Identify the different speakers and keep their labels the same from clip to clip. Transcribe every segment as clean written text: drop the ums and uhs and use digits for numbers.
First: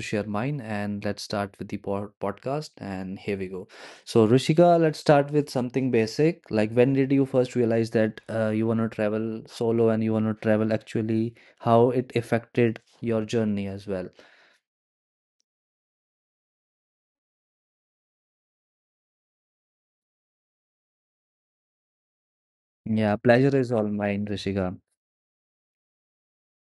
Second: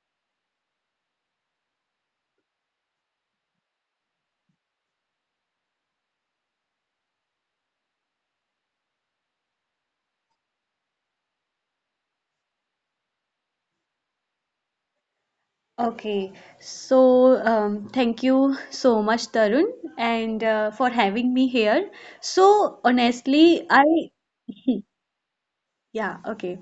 Speaker 1: share mine, and let's start with the po podcast. And here we go. So, Rishika, let's start with something basic. Like, when did you first realize that you wanna travel solo and you wanna travel actually? How it affected your journey as well?
Speaker 2: Okay, so thank you so much, Tarun, and for having me here. So
Speaker 1: Yeah, pleasure
Speaker 2: honestly,
Speaker 1: is all
Speaker 2: I
Speaker 1: mine, Rishika.
Speaker 2: Yeah, okay.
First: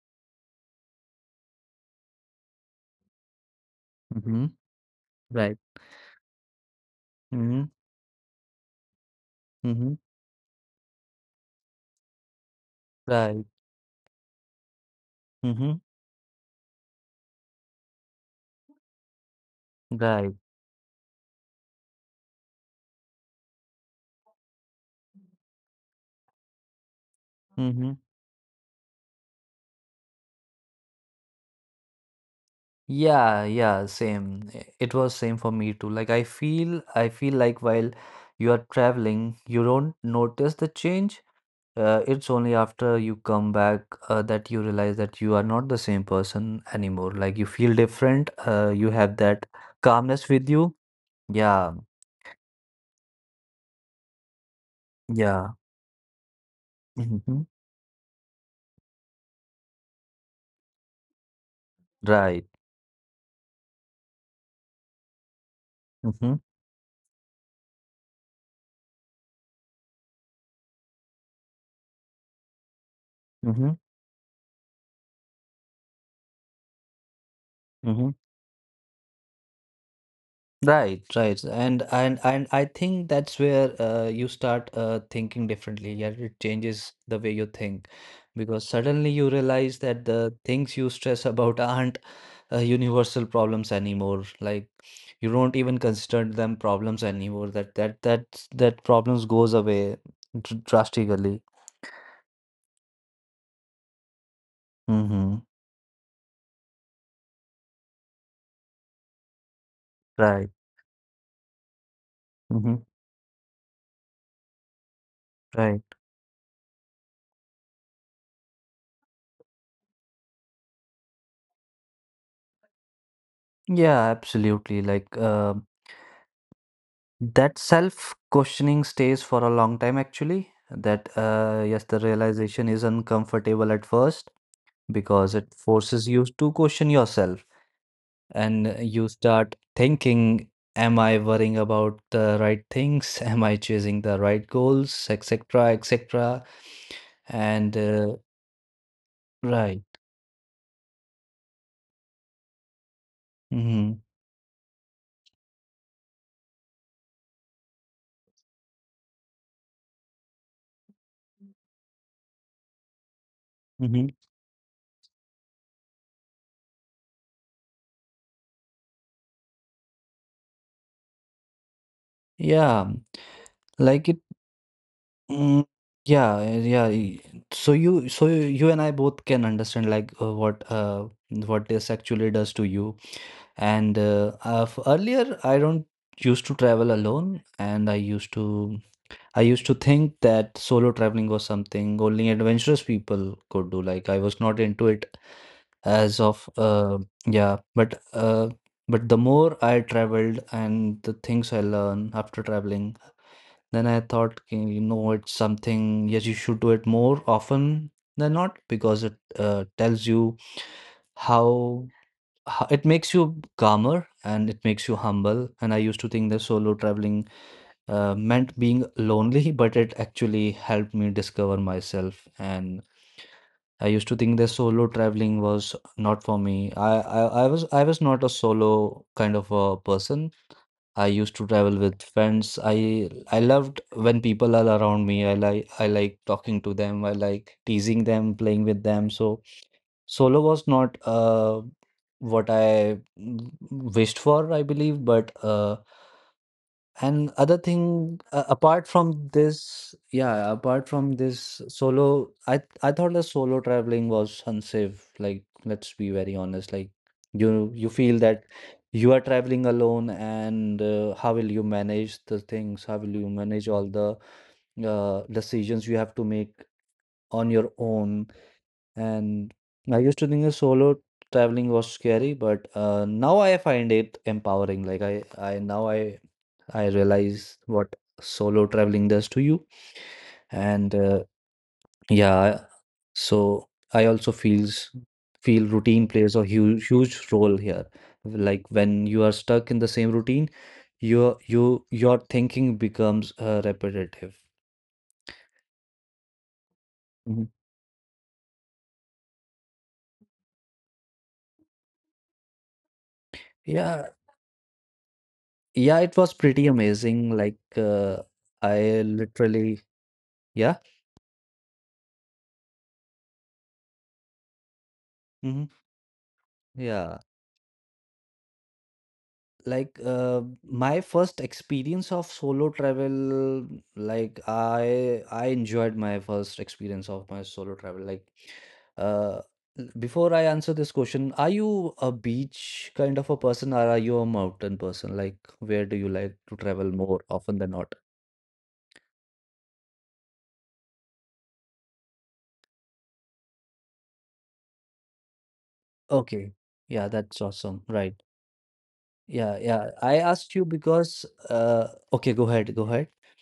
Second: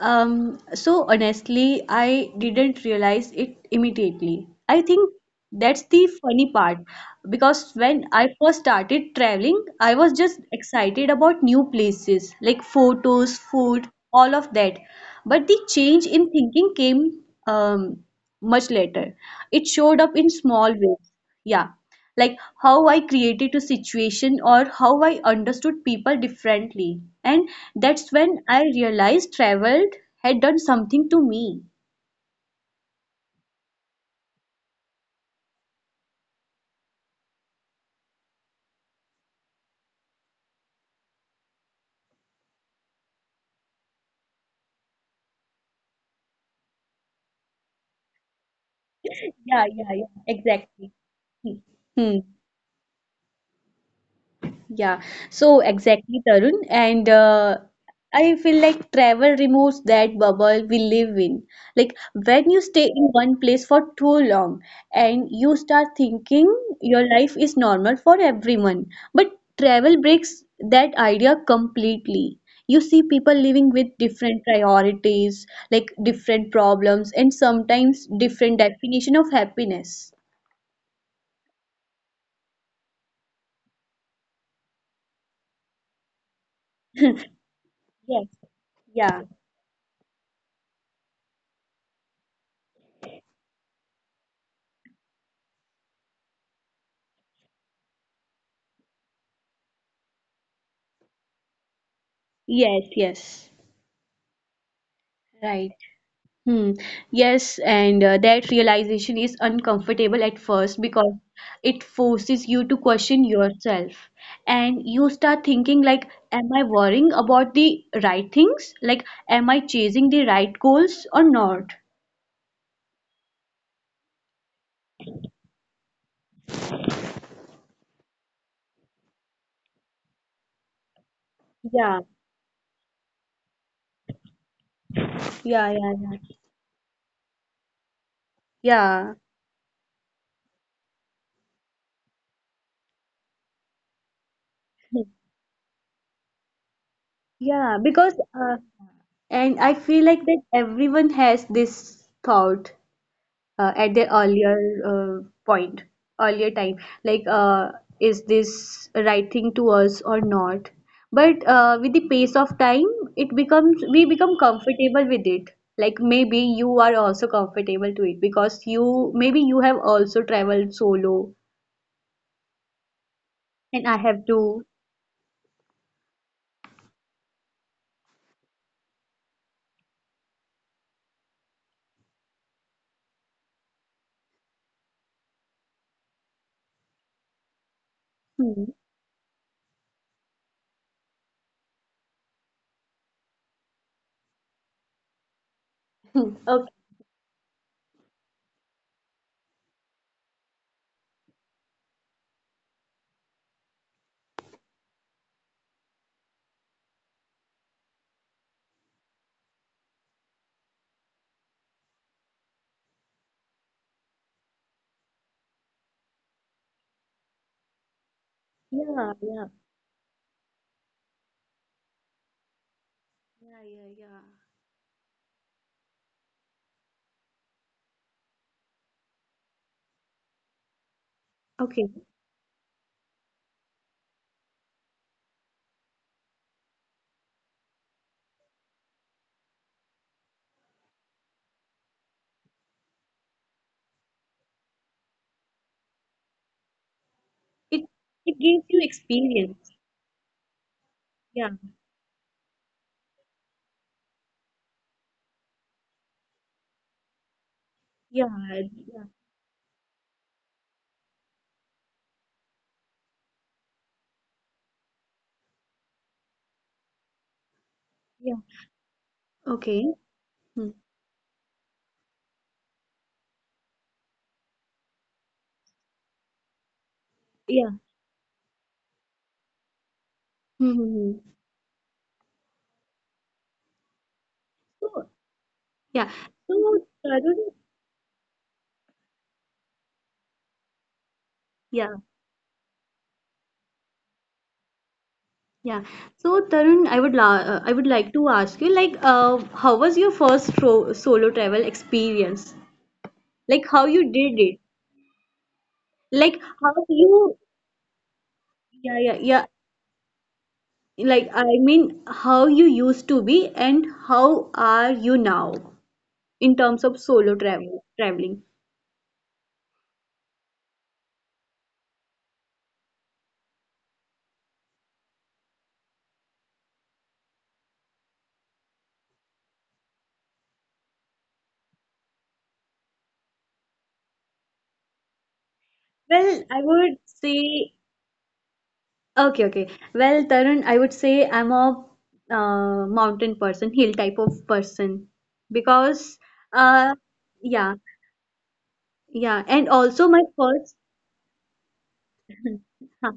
Speaker 2: So honestly, I didn't realize it
Speaker 1: Mm-hmm.
Speaker 2: immediately. I think
Speaker 1: Right.
Speaker 2: that's the funny part
Speaker 1: Mm-hmm.
Speaker 2: because when I first started
Speaker 1: Mm-hmm.
Speaker 2: traveling, I was just excited about new places, like
Speaker 1: Right.
Speaker 2: photos, food, all of that.
Speaker 1: Mm-hmm.
Speaker 2: But the change in thinking came much later. It showed up
Speaker 1: Right.
Speaker 2: in small ways. Yeah, like how I created a situation or how I understood people differently, and
Speaker 1: Mm-hmm.
Speaker 2: that's when I realized travel had done something to me.
Speaker 1: Yeah, yeah, same. It was same for me too. Like I feel like while you are traveling, you don't notice the change. It's only after you come back that you realize that you are not the same person anymore. Like you feel different. You have that
Speaker 2: Yeah, yeah, yeah,
Speaker 1: calmness with you.
Speaker 2: exactly.
Speaker 1: Yeah,
Speaker 2: Hmm. Yeah,
Speaker 1: yeah.
Speaker 2: so exactly, Tarun. And
Speaker 1: Hmm.
Speaker 2: I feel like travel removes that bubble we live in. Like
Speaker 1: Right.
Speaker 2: when you stay in one place for too long and you start
Speaker 1: Mm-hmm.
Speaker 2: thinking your life is normal for everyone. But travel breaks that idea completely. You see
Speaker 1: Mm-hmm.
Speaker 2: people living with different priorities, like different problems, and
Speaker 1: Mm-hmm.
Speaker 2: sometimes different definition of happiness.
Speaker 1: Right, right, and I think that's where you start thinking differently. Yeah, it changes the way you think
Speaker 2: Yes.
Speaker 1: because suddenly you
Speaker 2: Yeah.
Speaker 1: realize that the things you stress about aren't universal problems anymore. Like you don't even consider them problems anymore. That problems goes away drastically.
Speaker 2: Yes, yes.
Speaker 1: Mm-hmm.
Speaker 2: Right. Hmm. Yes, and that realization is
Speaker 1: Right.
Speaker 2: uncomfortable at first because it
Speaker 1: Mm-hmm.
Speaker 2: forces you to question yourself. And you
Speaker 1: Right.
Speaker 2: start thinking, like, am I worrying about the right things? Like, am I chasing the right goals or not?
Speaker 1: Yeah, absolutely. That self questioning stays for a long time, actually. That, yes, the
Speaker 2: Yeah,
Speaker 1: realization is uncomfortable at first because it forces
Speaker 2: yeah,
Speaker 1: you
Speaker 2: yeah,
Speaker 1: to
Speaker 2: yeah.
Speaker 1: question yourself and you
Speaker 2: Yeah.
Speaker 1: start thinking, am I worrying about the right things? Am I chasing the right goals?
Speaker 2: Hmm.
Speaker 1: etc. etc. And,
Speaker 2: Yeah,
Speaker 1: uh,
Speaker 2: because and
Speaker 1: right.
Speaker 2: I feel like that everyone has this thought
Speaker 1: Mm-hmm.
Speaker 2: at the earlier uh, point, earlier time, like, is this right thing to us or not? But with the pace of time, it becomes
Speaker 1: Mm-hmm.
Speaker 2: we become comfortable with it. Like maybe you are also comfortable to it because you maybe you have also traveled solo,
Speaker 1: Yeah.
Speaker 2: and I
Speaker 1: Like it.
Speaker 2: have to.
Speaker 1: Mm, yeah, eh, yeah. y- So you, you and I both can understand like what this actually does to you. Earlier, I don't used to travel alone, and
Speaker 2: Hmm.
Speaker 1: I used to think that solo traveling was something only adventurous people could do. Like I was not into it as
Speaker 2: Hmm.
Speaker 1: of
Speaker 2: Okay.
Speaker 1: yeah, but the more I traveled and the things I learn after traveling. Then I thought, "Okay, you know, it's something, yes, you should do it more often than not because it tells you how, how it makes you calmer and it makes you humble. And I used to think that solo traveling meant being
Speaker 2: Yeah,
Speaker 1: lonely,
Speaker 2: yeah,
Speaker 1: but it actually helped me discover myself. And
Speaker 2: yeah,
Speaker 1: I
Speaker 2: yeah,
Speaker 1: used to
Speaker 2: yeah.
Speaker 1: think that solo traveling was not for me. I was not a solo kind of a person. I used to travel
Speaker 2: Okay.
Speaker 1: with friends. I loved when people are around me. I like talking to them. I like teasing them, playing with them. So solo was not what I wished for, I believe, but and other
Speaker 2: It
Speaker 1: thing,
Speaker 2: it gives you
Speaker 1: apart from
Speaker 2: experience.
Speaker 1: this, yeah, apart from
Speaker 2: Yeah,
Speaker 1: this solo, I thought the solo traveling was unsafe. Like, let's be very honest. Like, you feel
Speaker 2: yeah,
Speaker 1: that
Speaker 2: yeah,
Speaker 1: you are traveling alone, and how will you manage the things? How will you manage all the decisions you have to make on your own?
Speaker 2: yeah.
Speaker 1: And
Speaker 2: Okay.
Speaker 1: I used to think the
Speaker 2: Hmm.
Speaker 1: solo traveling was scary, but now I find it empowering. Like, I now I realize
Speaker 2: Yeah.
Speaker 1: what solo traveling does to you. And
Speaker 2: Hmm.
Speaker 1: yeah, so I also
Speaker 2: So
Speaker 1: feel
Speaker 2: yeah.
Speaker 1: routine plays a
Speaker 2: So
Speaker 1: huge
Speaker 2: Tarun,
Speaker 1: role here. Like when you are stuck in the same routine,
Speaker 2: yeah,
Speaker 1: your thinking becomes repetitive.
Speaker 2: yeah. So Tarun, I would la
Speaker 1: Mhm.
Speaker 2: uh, I would like to ask you, like, how was your first tro solo travel experience? Like, how you
Speaker 1: Yeah,
Speaker 2: did it?
Speaker 1: yeah, it was
Speaker 2: Like,
Speaker 1: pretty
Speaker 2: how
Speaker 1: amazing.
Speaker 2: you?
Speaker 1: Like
Speaker 2: Yeah,
Speaker 1: I
Speaker 2: yeah, yeah.
Speaker 1: literally, yeah,
Speaker 2: Like, I mean, how you used to be and how are you now
Speaker 1: hmm
Speaker 2: in terms
Speaker 1: yeah.
Speaker 2: of solo traveling?
Speaker 1: like My first experience of solo travel, like I enjoyed my first experience of my solo travel. Uh Before I answer this question, are you a beach kind of a person or are you a mountain person? Like, where do you like to
Speaker 2: Well,
Speaker 1: travel
Speaker 2: I
Speaker 1: more
Speaker 2: would
Speaker 1: often than not?
Speaker 2: say. Okay, okay. Well, Tarun, I would say I'm a mountain person, hill type of person. Because
Speaker 1: Okay, yeah,
Speaker 2: uh
Speaker 1: that's awesome,
Speaker 2: yeah,
Speaker 1: right? Yeah,
Speaker 2: yeah,
Speaker 1: yeah,
Speaker 2: and
Speaker 1: I
Speaker 2: also my
Speaker 1: asked you
Speaker 2: first
Speaker 1: because uh, okay, go ahead, go ahead.
Speaker 2: huh,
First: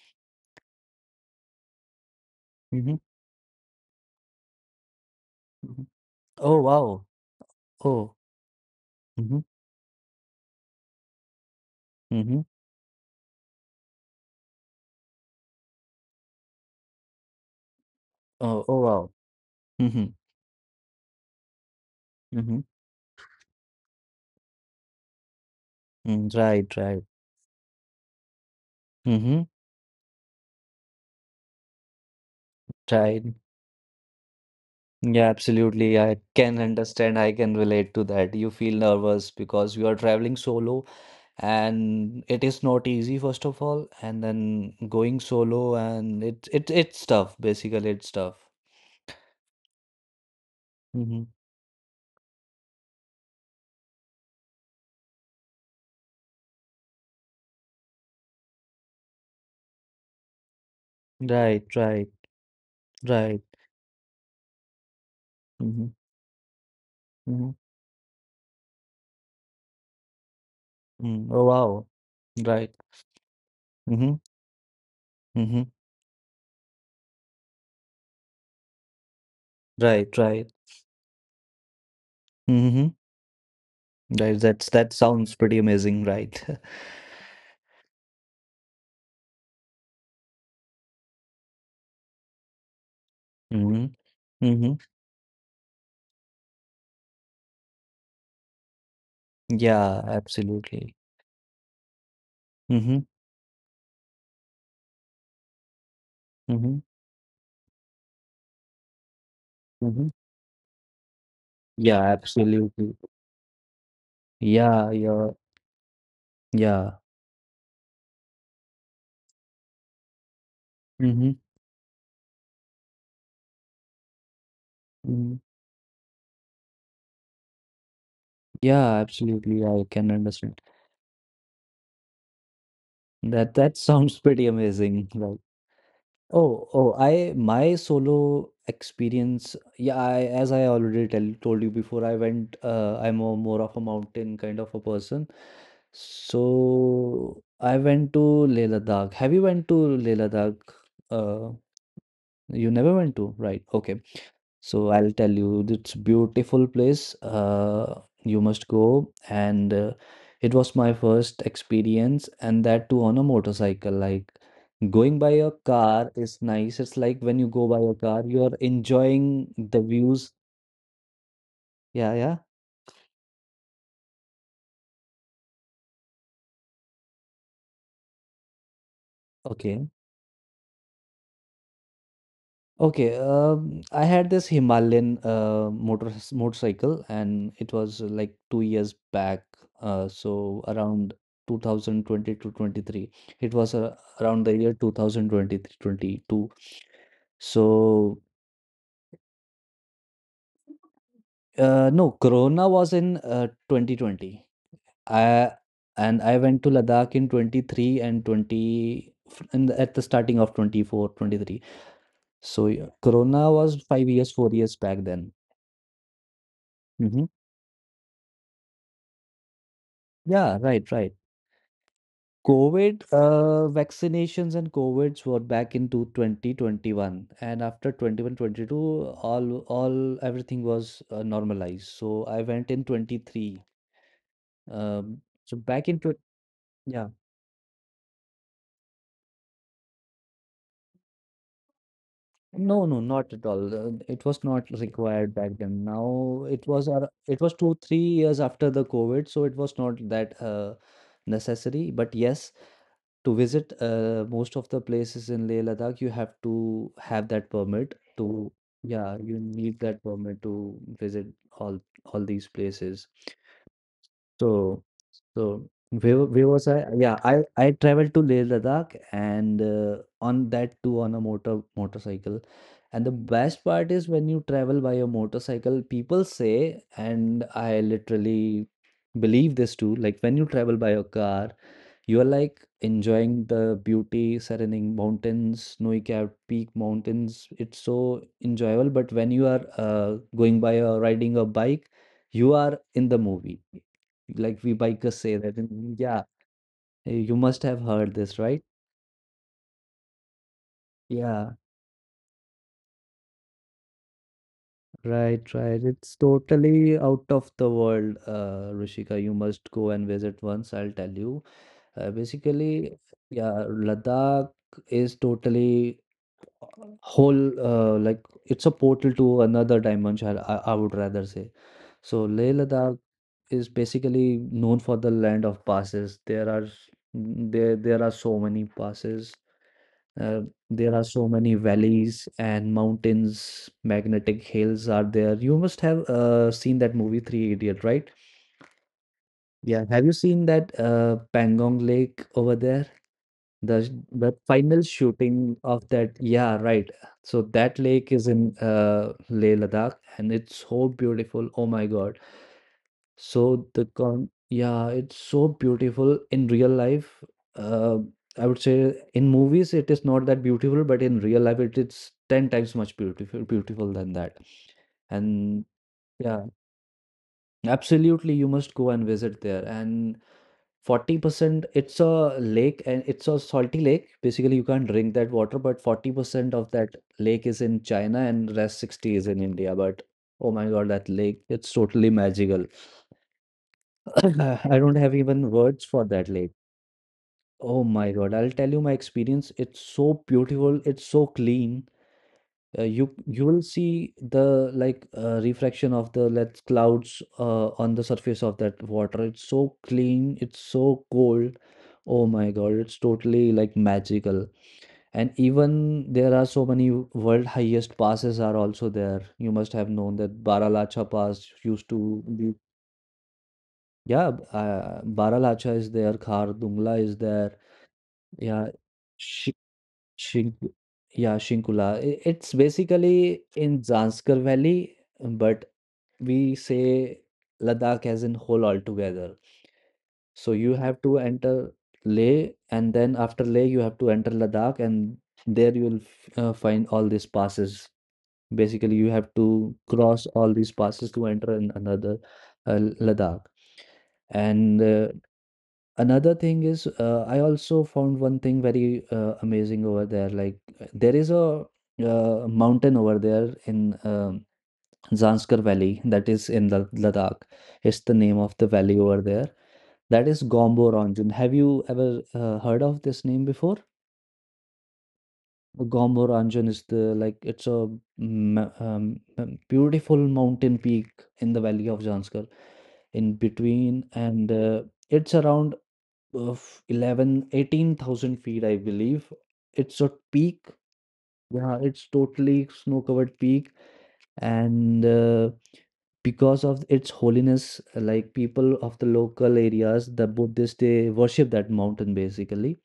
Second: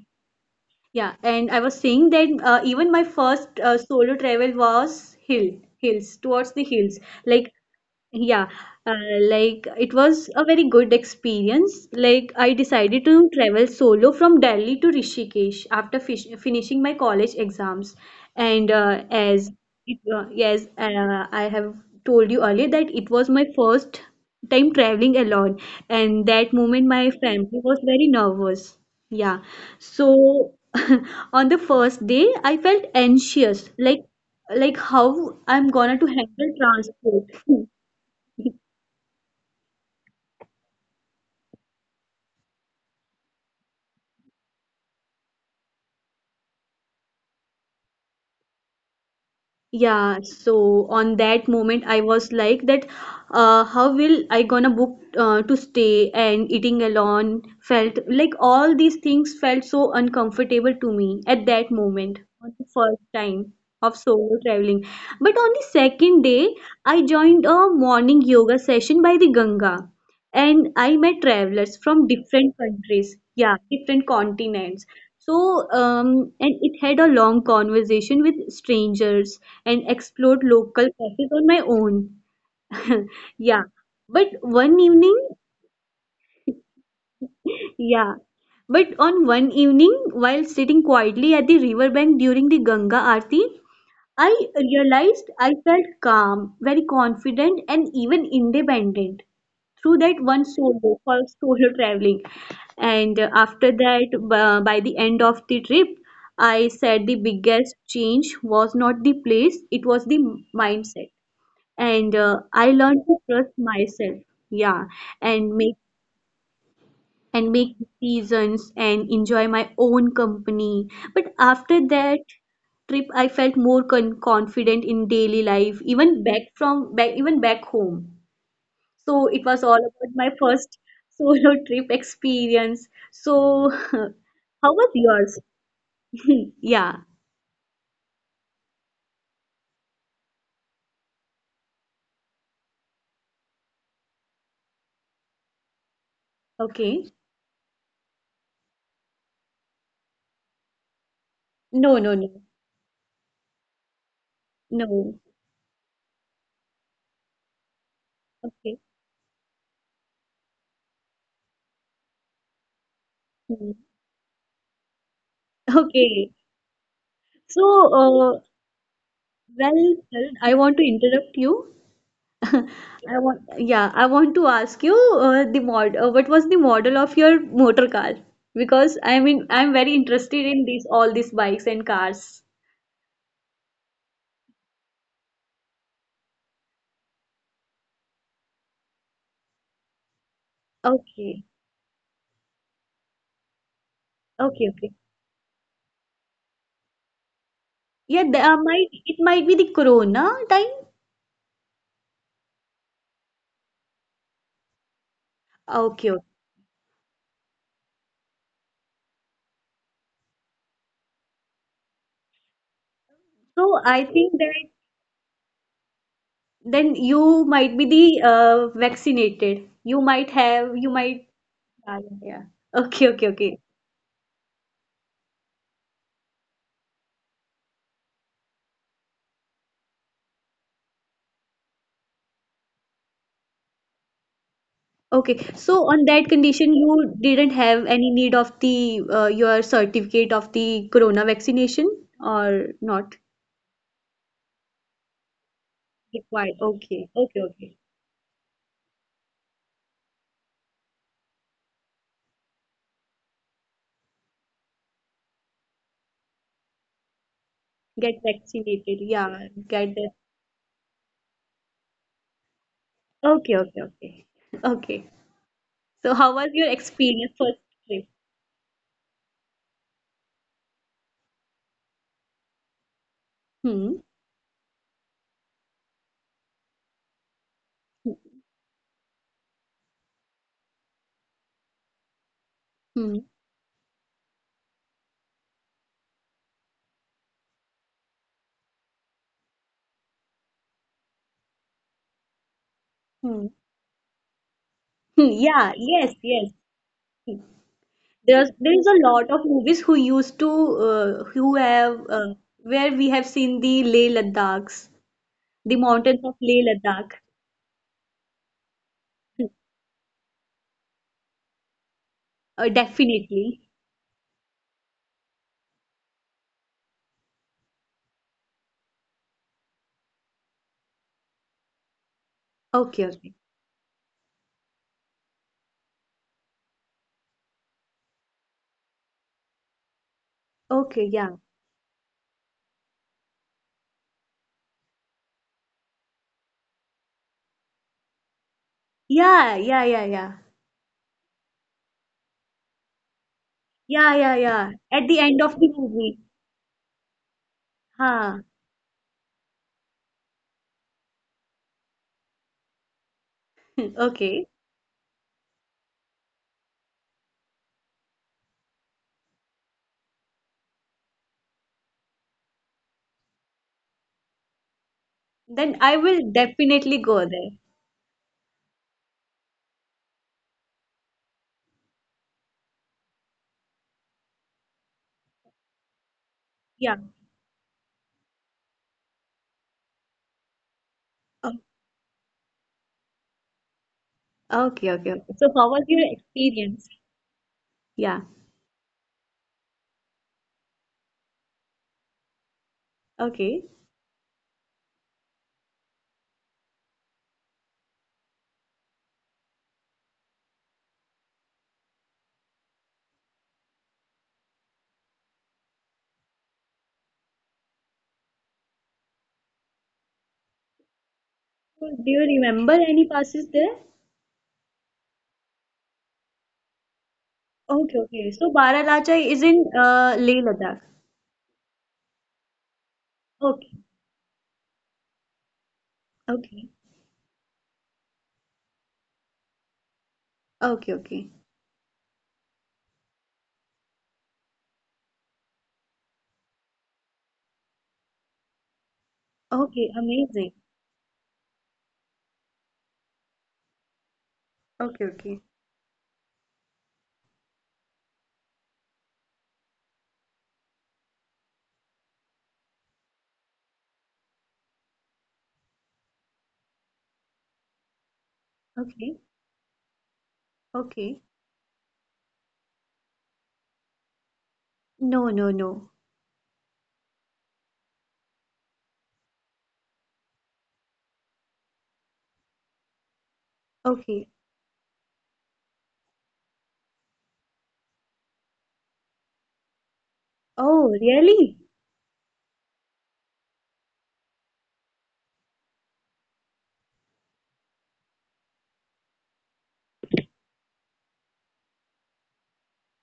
Speaker 2: yeah, and I was saying that even
Speaker 1: Mm-hmm.
Speaker 2: my first solo travel was hills towards
Speaker 1: Oh
Speaker 2: the hills.
Speaker 1: wow.
Speaker 2: Like.
Speaker 1: Oh.
Speaker 2: Yeah, uh,
Speaker 1: Mm-hmm.
Speaker 2: like it was a very good experience. Like
Speaker 1: Mm-hmm.
Speaker 2: I decided to travel solo from Delhi to Rishikesh after fish finishing my college exams.
Speaker 1: Oh,
Speaker 2: And
Speaker 1: oh wow.
Speaker 2: as yes, I have told you
Speaker 1: Mhm.
Speaker 2: earlier that it was my first time traveling alone, and
Speaker 1: Mm,
Speaker 2: that
Speaker 1: right,
Speaker 2: moment
Speaker 1: right.
Speaker 2: my family was very nervous. Yeah,
Speaker 1: Mhm.
Speaker 2: so on the first day I felt
Speaker 1: Right.
Speaker 2: anxious, like like
Speaker 1: Yeah,
Speaker 2: how I'm gonna to
Speaker 1: absolutely. I
Speaker 2: handle
Speaker 1: can understand.
Speaker 2: transport.
Speaker 1: I can relate to that. You feel nervous because you are traveling solo and it is not easy, first of all, and then going solo and it it's tough, basically it's tough.
Speaker 2: Yeah, so on
Speaker 1: Mhm.
Speaker 2: that moment I was like that, how will I gonna book to stay, and eating alone felt like all these things felt so uncomfortable to me
Speaker 1: Right,
Speaker 2: at that
Speaker 1: right,
Speaker 2: moment on the first
Speaker 1: right.
Speaker 2: time of solo traveling. But on the
Speaker 1: Mhm.
Speaker 2: second day I
Speaker 1: Mhm.
Speaker 2: joined a morning yoga session by the Ganga, and I
Speaker 1: Mm.
Speaker 2: met
Speaker 1: Oh wow.
Speaker 2: travelers from
Speaker 1: Right.
Speaker 2: different countries, yeah,
Speaker 1: Mhm.
Speaker 2: different continents.
Speaker 1: Mhm.
Speaker 2: So, and it had a long conversation with strangers and
Speaker 1: Right,
Speaker 2: explored
Speaker 1: right.
Speaker 2: local cafes on my own.
Speaker 1: Mhm.
Speaker 2: Yeah, but
Speaker 1: Right. That's
Speaker 2: one
Speaker 1: that
Speaker 2: evening,
Speaker 1: sounds pretty amazing, right?
Speaker 2: yeah, but on one evening, while sitting quietly at the riverbank during the Ganga Aarti,
Speaker 1: Mhm.
Speaker 2: I
Speaker 1: Mhm.
Speaker 2: realized I felt calm, very confident, and even independent through
Speaker 1: Yeah,
Speaker 2: that one
Speaker 1: absolutely.
Speaker 2: solo traveling.
Speaker 1: Mm-hmm.
Speaker 2: And after that, by the end of the trip, I
Speaker 1: Mm-hmm.
Speaker 2: said the biggest change was not the place, it was the
Speaker 1: Mm-hmm.
Speaker 2: mindset.
Speaker 1: Yeah,
Speaker 2: And I
Speaker 1: absolutely.
Speaker 2: learned to trust myself. Yeah,
Speaker 1: Yeah, yeah,
Speaker 2: and make
Speaker 1: yeah.
Speaker 2: and make decisions and enjoy my own company. But
Speaker 1: Mm-hmm.
Speaker 2: after that trip, I felt more confident in daily
Speaker 1: Mm-hmm.
Speaker 2: life, even back from back even back home.
Speaker 1: Yeah,
Speaker 2: So it was all
Speaker 1: absolutely. I
Speaker 2: about my
Speaker 1: can
Speaker 2: first
Speaker 1: understand.
Speaker 2: solo trip experience. So
Speaker 1: That that sounds
Speaker 2: how
Speaker 1: pretty
Speaker 2: was
Speaker 1: amazing.
Speaker 2: yours?
Speaker 1: Like, oh,
Speaker 2: Yeah.
Speaker 1: oh, I my solo experience. Yeah, I as I already tell told you before, I went. I'm a, more of a mountain kind of a person.
Speaker 2: Okay.
Speaker 1: So I went to Leh Ladakh. Have you went to Leh Ladakh? Uh,
Speaker 2: No, no, no,
Speaker 1: You never went to, right? Okay. So
Speaker 2: no.
Speaker 1: I'll tell you, it's beautiful place. You
Speaker 2: Okay.
Speaker 1: must go. And it was my first experience, and that too on a
Speaker 2: Hmm.
Speaker 1: motorcycle. Like going by a
Speaker 2: Okay.
Speaker 1: car is nice. It's like
Speaker 2: So,
Speaker 1: when you go by a
Speaker 2: well,
Speaker 1: car, you are enjoying the
Speaker 2: I
Speaker 1: views.
Speaker 2: want to interrupt you.
Speaker 1: Yeah, yeah.
Speaker 2: I want, to ask you, what was the model of your motor car? Because I mean, I'm very
Speaker 1: Okay.
Speaker 2: interested in these all these bikes and cars.
Speaker 1: Okay, I had this Himalayan motorcycle, and it was like 2 years back. So
Speaker 2: Okay,
Speaker 1: around 2020 to 23, it was
Speaker 2: okay,
Speaker 1: around the
Speaker 2: okay.
Speaker 1: year 2023 20 two.
Speaker 2: Yeah, the,
Speaker 1: So
Speaker 2: might it might be the Corona time.
Speaker 1: no, Corona was in 2020. I
Speaker 2: Okay, okay.
Speaker 1: I went to Ladakh in 23 and 20 f- in the, at the starting of 24 23. So yeah, Corona was
Speaker 2: So
Speaker 1: five
Speaker 2: I
Speaker 1: years,
Speaker 2: think
Speaker 1: four
Speaker 2: that
Speaker 1: years back then.
Speaker 2: then
Speaker 1: Mm-hmm.
Speaker 2: you might be the vaccinated. You might
Speaker 1: Yeah,
Speaker 2: have, you
Speaker 1: right, right.
Speaker 2: might. Yeah, yeah, yeah. Okay,
Speaker 1: COVID
Speaker 2: okay, okay.
Speaker 1: vaccinations and COVIDs were back into 2021, and after 21 22, all everything was normalized. So I went in 23. Um,
Speaker 2: Okay,
Speaker 1: so back
Speaker 2: so
Speaker 1: into
Speaker 2: on that condition,
Speaker 1: yeah,
Speaker 2: you didn't have any need of the your certificate of the corona vaccination or
Speaker 1: no, no,
Speaker 2: not
Speaker 1: not at all. It was not required back then. Now it
Speaker 2: required?
Speaker 1: was our
Speaker 2: Okay,
Speaker 1: it
Speaker 2: okay,
Speaker 1: was two,
Speaker 2: okay.
Speaker 1: 3 years after the COVID, so it was not that necessary. But yes, to visit most of the places in Leh Ladakh, you have to have that permit
Speaker 2: Get
Speaker 1: to,
Speaker 2: vaccinated.
Speaker 1: yeah, you
Speaker 2: Yeah,
Speaker 1: need
Speaker 2: get
Speaker 1: that
Speaker 2: that.
Speaker 1: permit to visit all all these places.
Speaker 2: Okay, okay, okay.
Speaker 1: So,
Speaker 2: Okay.
Speaker 1: so
Speaker 2: So how was
Speaker 1: where
Speaker 2: your
Speaker 1: was I? Yeah,
Speaker 2: experience,
Speaker 1: I
Speaker 2: first
Speaker 1: I
Speaker 2: trip?
Speaker 1: traveled to Leh Ladakh and on that too on a motorcycle. And the best part
Speaker 2: Hmm.
Speaker 1: is when you travel by a motorcycle, people say, and I
Speaker 2: Hmm.
Speaker 1: literally believe this too, like when you travel by your car, you are like
Speaker 2: Hmm.
Speaker 1: enjoying the beauty, surrounding mountains, snowy capped peak mountains. It's so enjoyable. But when you are going by or riding a bike, you are in the
Speaker 2: Hmm.
Speaker 1: movie. Like we bikers
Speaker 2: Hmm.
Speaker 1: say that.
Speaker 2: Yeah,
Speaker 1: And
Speaker 2: yes,
Speaker 1: yeah,
Speaker 2: yes. Hmm.
Speaker 1: you must have heard this,
Speaker 2: There's
Speaker 1: right?
Speaker 2: there is a lot of movies who used to who
Speaker 1: Yeah,
Speaker 2: have where we have seen the Leh Ladakhs,
Speaker 1: right,
Speaker 2: the
Speaker 1: right.
Speaker 2: mountains
Speaker 1: It's
Speaker 2: of Leh
Speaker 1: totally
Speaker 2: Ladakh.
Speaker 1: out of the world, Rishika. You must go and visit once, I'll tell you. Uh, basically,
Speaker 2: Definitely.
Speaker 1: yeah, Ladakh is totally whole like it's a portal to another dimension, I would rather say. So Leh
Speaker 2: Okay,
Speaker 1: Ladakh
Speaker 2: okay.
Speaker 1: is basically known for the land of passes. There are so many passes, uh,
Speaker 2: Okay,
Speaker 1: there are
Speaker 2: yeah.
Speaker 1: so many valleys and mountains, magnetic hills are there. You must have seen that movie Three Idiot, right?
Speaker 2: Yeah, yeah, yeah,
Speaker 1: Yeah, have you
Speaker 2: yeah.
Speaker 1: seen that Pangong Lake over there?
Speaker 2: Yeah, yeah,
Speaker 1: The
Speaker 2: yeah.
Speaker 1: final
Speaker 2: At the end of the
Speaker 1: shooting of
Speaker 2: movie.
Speaker 1: that, yeah, right. So that lake
Speaker 2: Huh.
Speaker 1: is in Leh Ladakh, and it's so beautiful. Oh my God!
Speaker 2: Okay.
Speaker 1: Yeah, it's so beautiful in real life. Uh, I would say in movies it is not that beautiful, but in real life it is ten times much beautiful than that.
Speaker 2: Then I
Speaker 1: And
Speaker 2: will
Speaker 1: yeah.
Speaker 2: definitely go there.
Speaker 1: Absolutely, you must go and visit there. And 40%, it's a lake and it's a salty lake. Basically, you can't drink that water, but 40%
Speaker 2: Yeah.
Speaker 1: of that lake is in China and rest 60 is in India. But oh my God, that
Speaker 2: Oh,
Speaker 1: lake, it's totally magical.
Speaker 2: okay,
Speaker 1: I
Speaker 2: okay,
Speaker 1: don't
Speaker 2: okay.
Speaker 1: have
Speaker 2: So how
Speaker 1: even
Speaker 2: was your
Speaker 1: words for that lake.
Speaker 2: experience?
Speaker 1: Oh
Speaker 2: Yeah.
Speaker 1: my God, I'll tell you my experience. It's so beautiful, it's so clean.
Speaker 2: Okay.
Speaker 1: You will see the like refraction of the let clouds on the surface of that water. It's so clean, it's so cold. Oh my God, it's totally like magical. And even there are so many world highest passes are also there. You must have known that Baralacha Pass
Speaker 2: So do
Speaker 1: used
Speaker 2: you
Speaker 1: to
Speaker 2: remember
Speaker 1: be,
Speaker 2: any passes there?
Speaker 1: yeah, Baralacha is there, khar dungla is there,
Speaker 2: Okay, okay. So
Speaker 1: yeah
Speaker 2: Baralachai is in, Leh
Speaker 1: Shink
Speaker 2: Ladakh.
Speaker 1: yeah, Shinkula. I It's basically
Speaker 2: Okay,
Speaker 1: in Zanskar Valley, but
Speaker 2: okay,
Speaker 1: we say Ladakh as in whole altogether. So you
Speaker 2: okay,
Speaker 1: have
Speaker 2: okay,
Speaker 1: to enter Leh, and then after Leh, you have to enter Ladakh, and there you will f find all these passes. Basically, you have
Speaker 2: okay.
Speaker 1: to cross
Speaker 2: Amazing.
Speaker 1: all these passes to enter in another Ladakh. And
Speaker 2: Okay, okay,
Speaker 1: another thing is I also found one thing very amazing over there, like there is a mountain over there in Zanskar Valley. That is in the Ladakh. It's the name of the valley
Speaker 2: okay,
Speaker 1: over there. That is
Speaker 2: okay.
Speaker 1: Gomboranjan. Have you ever heard of this name before?
Speaker 2: No, no, no.
Speaker 1: Gomboranjan is the, like, it's a ma- um, beautiful mountain peak in the valley of Zanskar, in between,
Speaker 2: Okay.
Speaker 1: and it's around of 11-18,000 feet, I believe. It's a peak.
Speaker 2: Oh, really?
Speaker 1: Yeah, it's totally snow covered peak. And because of its holiness, like people of the local areas, the Buddhists, they worship that mountain basically.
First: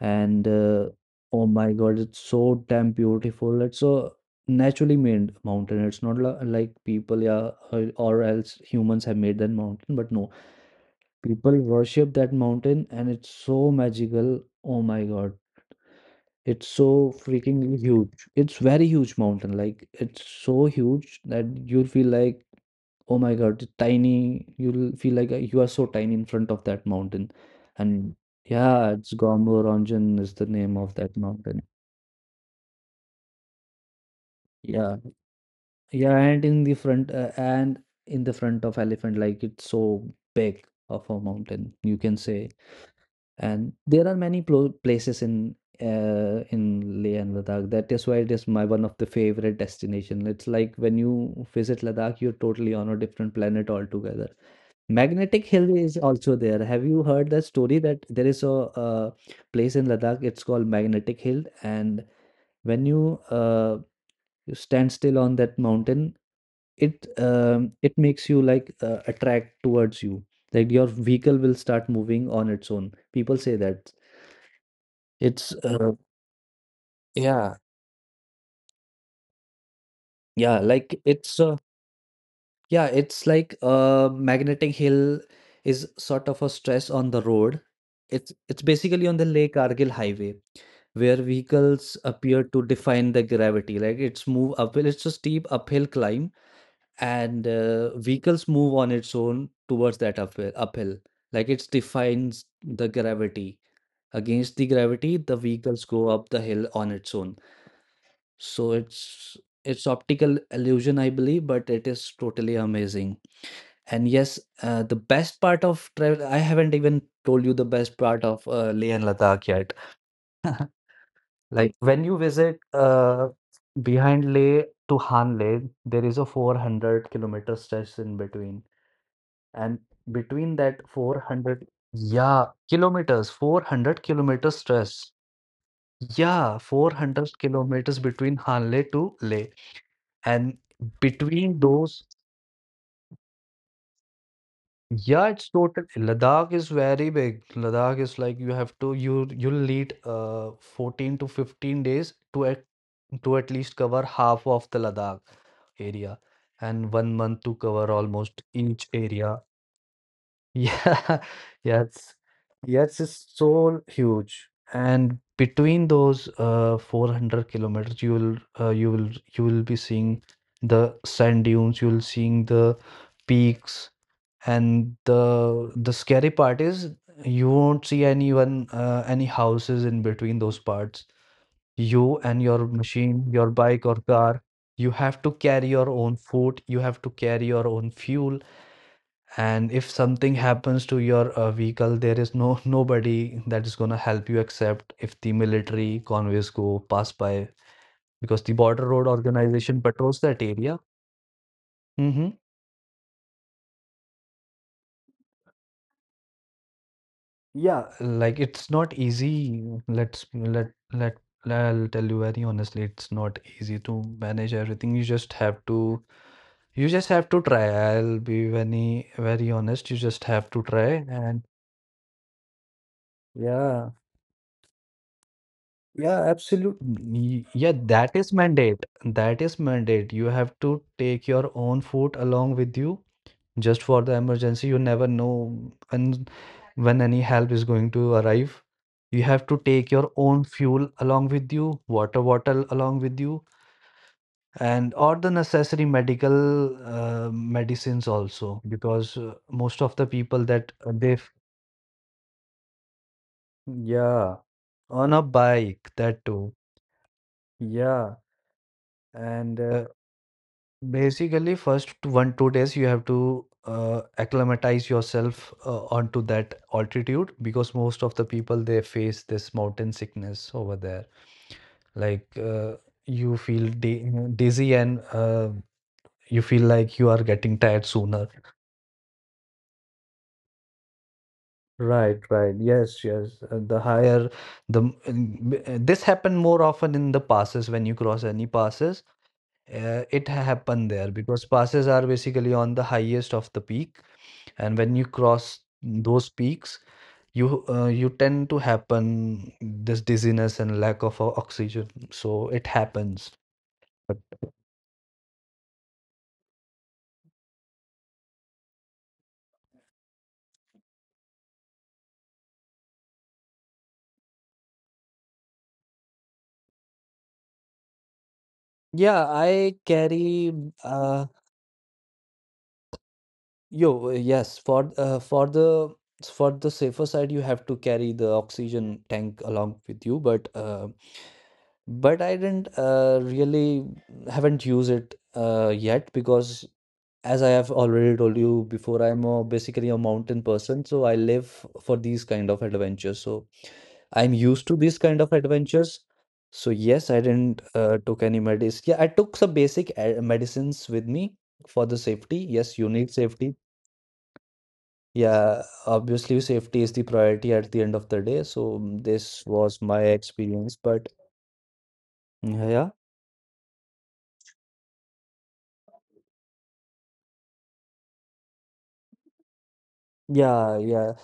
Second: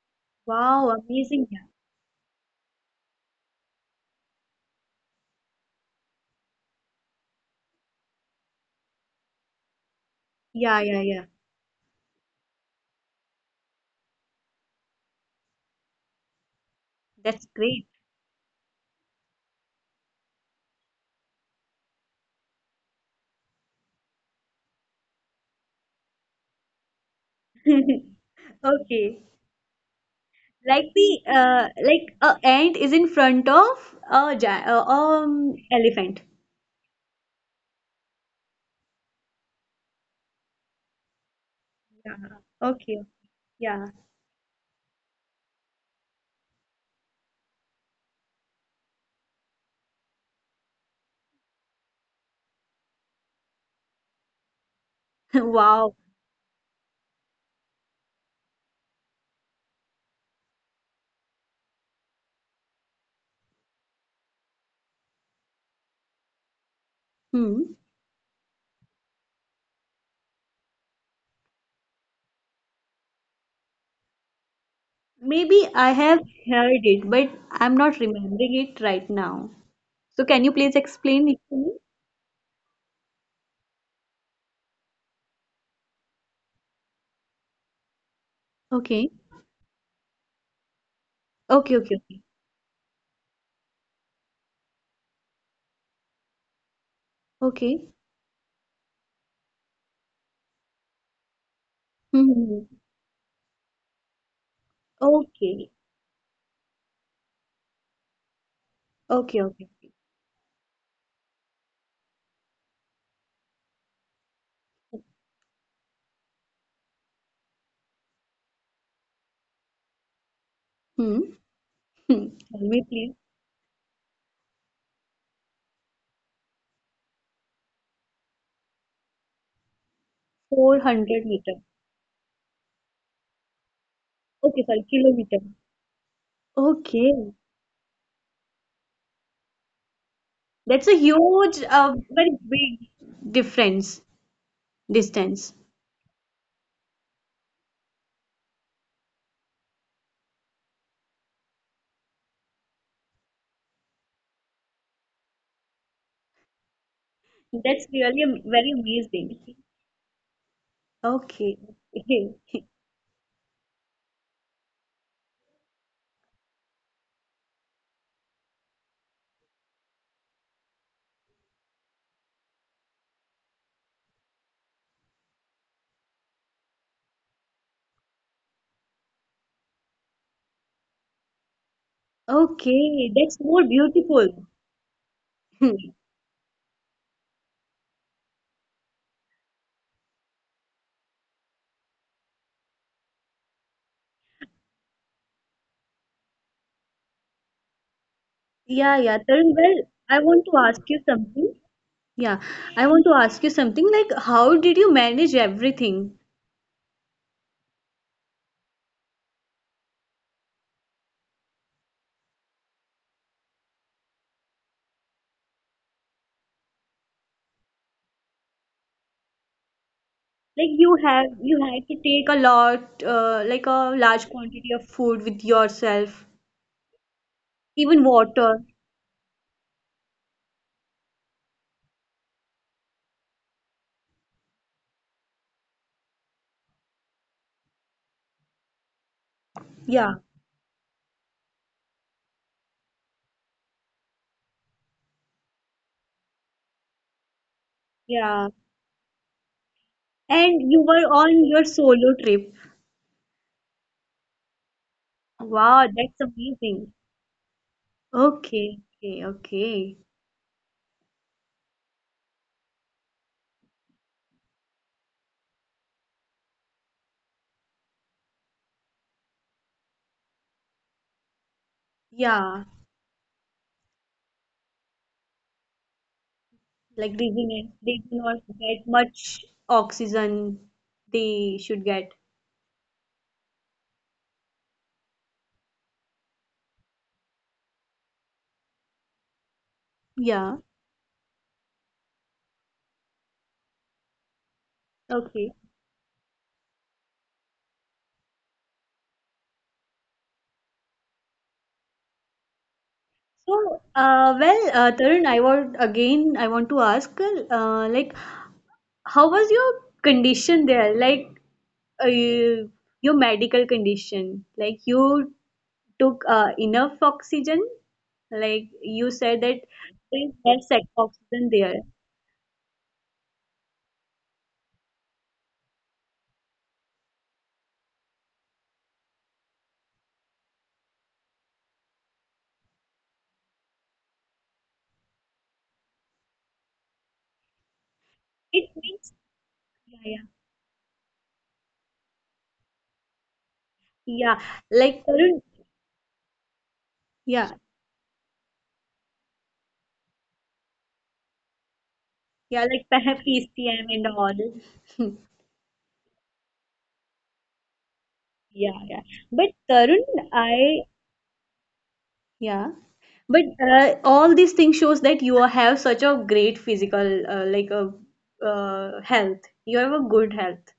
Speaker 1: And
Speaker 2: Wow,
Speaker 1: Oh
Speaker 2: amazing.
Speaker 1: my God, it's so damn beautiful. It's a naturally made mountain. It's not like people, yeah, or else humans have made that mountain, but no.
Speaker 2: Yeah, yeah, yeah, yeah.
Speaker 1: People worship that mountain and it's so magical. Oh my God. It's so
Speaker 2: That's
Speaker 1: freaking
Speaker 2: great.
Speaker 1: huge. It's very huge mountain. Like it's so huge that you'll feel like, oh my God, it's tiny. You'll feel like you are so tiny in front of that mountain. And yeah, it's
Speaker 2: Okay.
Speaker 1: Gomboranjan is the name
Speaker 2: Like
Speaker 1: of that
Speaker 2: the
Speaker 1: mountain.
Speaker 2: like a ant is in front of a
Speaker 1: Yeah. Yeah,
Speaker 2: elephant.
Speaker 1: and in the front and in the front of elephant, like it's so big of a mountain, you can say.
Speaker 2: Yeah. Okay.
Speaker 1: And
Speaker 2: Yeah.
Speaker 1: there are many places in Leh and Ladakh. That is why it is my one of the favorite destination. It's like when you visit Ladakh, you're totally on a different planet altogether. Magnetic Hill is
Speaker 2: Wow.
Speaker 1: also there. Have you heard that story that there is a, place in Ladakh? It's called Magnetic Hill, and when you you stand still on that mountain,
Speaker 2: Hmm.
Speaker 1: it makes you like attract towards you. Like your vehicle will start moving on its own. People say that it's
Speaker 2: Maybe I have heard it, but
Speaker 1: yeah,
Speaker 2: I'm not remembering it right now.
Speaker 1: yeah,
Speaker 2: So can you
Speaker 1: like
Speaker 2: please
Speaker 1: it's
Speaker 2: explain it to me?
Speaker 1: yeah, it's like magnetic hill is sort of a stress on the road. It's basically on the
Speaker 2: Okay.
Speaker 1: Leh Kargil highway where vehicles
Speaker 2: Okay, okay,
Speaker 1: appear
Speaker 2: okay.
Speaker 1: to define the gravity. Like it's move uphill, it's a steep uphill climb, and
Speaker 2: Okay.
Speaker 1: vehicles move on its own towards that uphill. Uphill, like it defines
Speaker 2: Hmm. Hmm,
Speaker 1: the
Speaker 2: hmm.
Speaker 1: gravity. Against the gravity, the vehicles
Speaker 2: Okay.
Speaker 1: go up the hill on its own. So it's
Speaker 2: Okay,
Speaker 1: it's
Speaker 2: okay.
Speaker 1: optical illusion, I believe, but it is totally amazing. And yes, the best part of travel, I haven't even told you the best part of Leh and Ladakh yet.
Speaker 2: Hmm.
Speaker 1: Like when you
Speaker 2: Hmm.
Speaker 1: visit
Speaker 2: Tell me, please.
Speaker 1: behind Leh to Han Leh, there is a 400-kilometer stretch in between. And between that
Speaker 2: 400
Speaker 1: 400,
Speaker 2: meter.
Speaker 1: yeah, kilometers, 400-kilometer
Speaker 2: Okay, sorry,
Speaker 1: stretch.
Speaker 2: kilometer.
Speaker 1: Yeah,
Speaker 2: Okay.
Speaker 1: 400 kilometers between Han Leh to Leh. And
Speaker 2: That's a
Speaker 1: between
Speaker 2: huge,
Speaker 1: those,
Speaker 2: very big
Speaker 1: yeah, it's
Speaker 2: distance.
Speaker 1: total. Ladakh is very big. Ladakh is like you you'll need 14 to 15 days to to at least cover half of the Ladakh area, and 1 month to cover
Speaker 2: That's really
Speaker 1: almost
Speaker 2: very
Speaker 1: each area.
Speaker 2: amazing.
Speaker 1: Yeah,
Speaker 2: Okay.
Speaker 1: yes,
Speaker 2: Okay,
Speaker 1: yes, it's so huge. And between those 400 kilometers, uh, you will you will be seeing the sand dunes. You'll seeing the peaks. And the scary part is you won't see anyone, any houses in between those parts. You and your machine,
Speaker 2: okay,
Speaker 1: your
Speaker 2: that's more
Speaker 1: bike or car,
Speaker 2: beautiful.
Speaker 1: you have to carry your
Speaker 2: Hmm.
Speaker 1: own food, you have to carry your own fuel, and if something happens to your vehicle, there is no nobody that is gonna help you except if the military convoys go pass by, because the border road
Speaker 2: Yeah, yeah. Tarun,
Speaker 1: organization
Speaker 2: well,
Speaker 1: patrols
Speaker 2: I
Speaker 1: that
Speaker 2: want to
Speaker 1: area.
Speaker 2: ask you something.
Speaker 1: Mm-hmm.
Speaker 2: Yeah, I want to ask you something, like how did you manage everything?
Speaker 1: Yeah, like it's not easy. Let's let let I'll tell you very honestly, it's not easy to manage everything. You just have to try. I'll be very very honest. You just have to
Speaker 2: Like you
Speaker 1: try
Speaker 2: have
Speaker 1: and
Speaker 2: you had to take a lot, like
Speaker 1: yeah,
Speaker 2: a large quantity of food with
Speaker 1: yeah,
Speaker 2: yourself.
Speaker 1: absolutely. Yeah,
Speaker 2: Even
Speaker 1: that is
Speaker 2: water.
Speaker 1: mandate. That is mandate. You have to take your own food along with you just for the emergency. You never know when when any help is going to arrive. You have to take your
Speaker 2: Yeah,
Speaker 1: own fuel along with you, water bottle along with you, and or the necessary medical medicines also,
Speaker 2: yeah.
Speaker 1: because most of the people that
Speaker 2: And you were on your solo trip.
Speaker 1: yeah, on a bike that
Speaker 2: Wow,
Speaker 1: too.
Speaker 2: that's amazing.
Speaker 1: Yeah,
Speaker 2: Okay,
Speaker 1: and
Speaker 2: okay, okay.
Speaker 1: basically, first one, 2 days you have to acclimatize yourself onto that altitude, because most of the people they face this mountain sickness over there. Like
Speaker 2: Yeah,
Speaker 1: you feel di dizzy, and you feel like you are
Speaker 2: like
Speaker 1: getting
Speaker 2: they
Speaker 1: tired
Speaker 2: didn't,
Speaker 1: sooner.
Speaker 2: they do not get much oxygen they
Speaker 1: Right,
Speaker 2: should
Speaker 1: right.
Speaker 2: get.
Speaker 1: Yes, yes. The higher the m- n- b- this happened more often in the passes when you cross any passes. It happened
Speaker 2: Yeah,
Speaker 1: there because passes are basically on the highest of the peak, and when you cross
Speaker 2: okay.
Speaker 1: those peaks you tend to happen this dizziness and lack of oxygen, so it happens. But
Speaker 2: So, well, Tarun, I want to ask, like, how was your condition there? Like, uh, your medical condition? Like, you took enough oxygen, like
Speaker 1: yeah,
Speaker 2: you
Speaker 1: I
Speaker 2: said that
Speaker 1: carry
Speaker 2: there is less
Speaker 1: uh
Speaker 2: oxygen there.
Speaker 1: yo yes, for for the safer side you have to carry the oxygen tank along with you, but I didn't really haven't used it yet, because as I have already told you
Speaker 2: It
Speaker 1: before, I'm
Speaker 2: means.
Speaker 1: a, basically a
Speaker 2: Yeah,
Speaker 1: mountain
Speaker 2: yeah,
Speaker 1: person, so I live for these kind of adventures. So I'm
Speaker 2: yeah.
Speaker 1: used to these kind
Speaker 2: Like,
Speaker 1: of
Speaker 2: Tarun,
Speaker 1: adventures. So yes, I didn't
Speaker 2: yeah,
Speaker 1: took any medicine. Yeah, I took some basic medicines with me for the safety. Yes, you
Speaker 2: yeah.
Speaker 1: need
Speaker 2: Like,
Speaker 1: safety.
Speaker 2: perhaps PCM and all.
Speaker 1: Yeah, obviously safety is the priority at the end of the day. So
Speaker 2: Yeah,
Speaker 1: this
Speaker 2: yeah,
Speaker 1: was my
Speaker 2: but Tarun,
Speaker 1: experience, but
Speaker 2: I
Speaker 1: yeah,
Speaker 2: yeah but all these things shows that you have such a great physical, like a health, you have a good
Speaker 1: yeah, yeah.
Speaker 2: health.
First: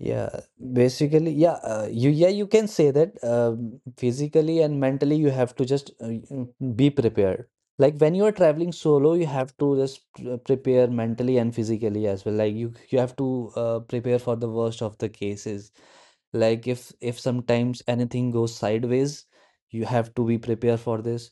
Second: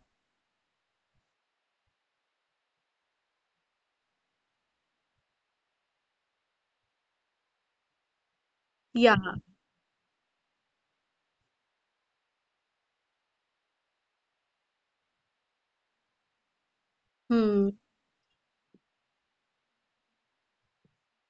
Speaker 1: Yeah, basically, yeah, you can say that physically and mentally you have to just be prepared. Like when you are traveling solo,
Speaker 2: Yeah.
Speaker 1: you have to just prepare mentally and physically as well. Like you have to prepare for the worst of the cases. Like if
Speaker 2: Hmm.
Speaker 1: sometimes anything goes sideways, you have to be prepared for this.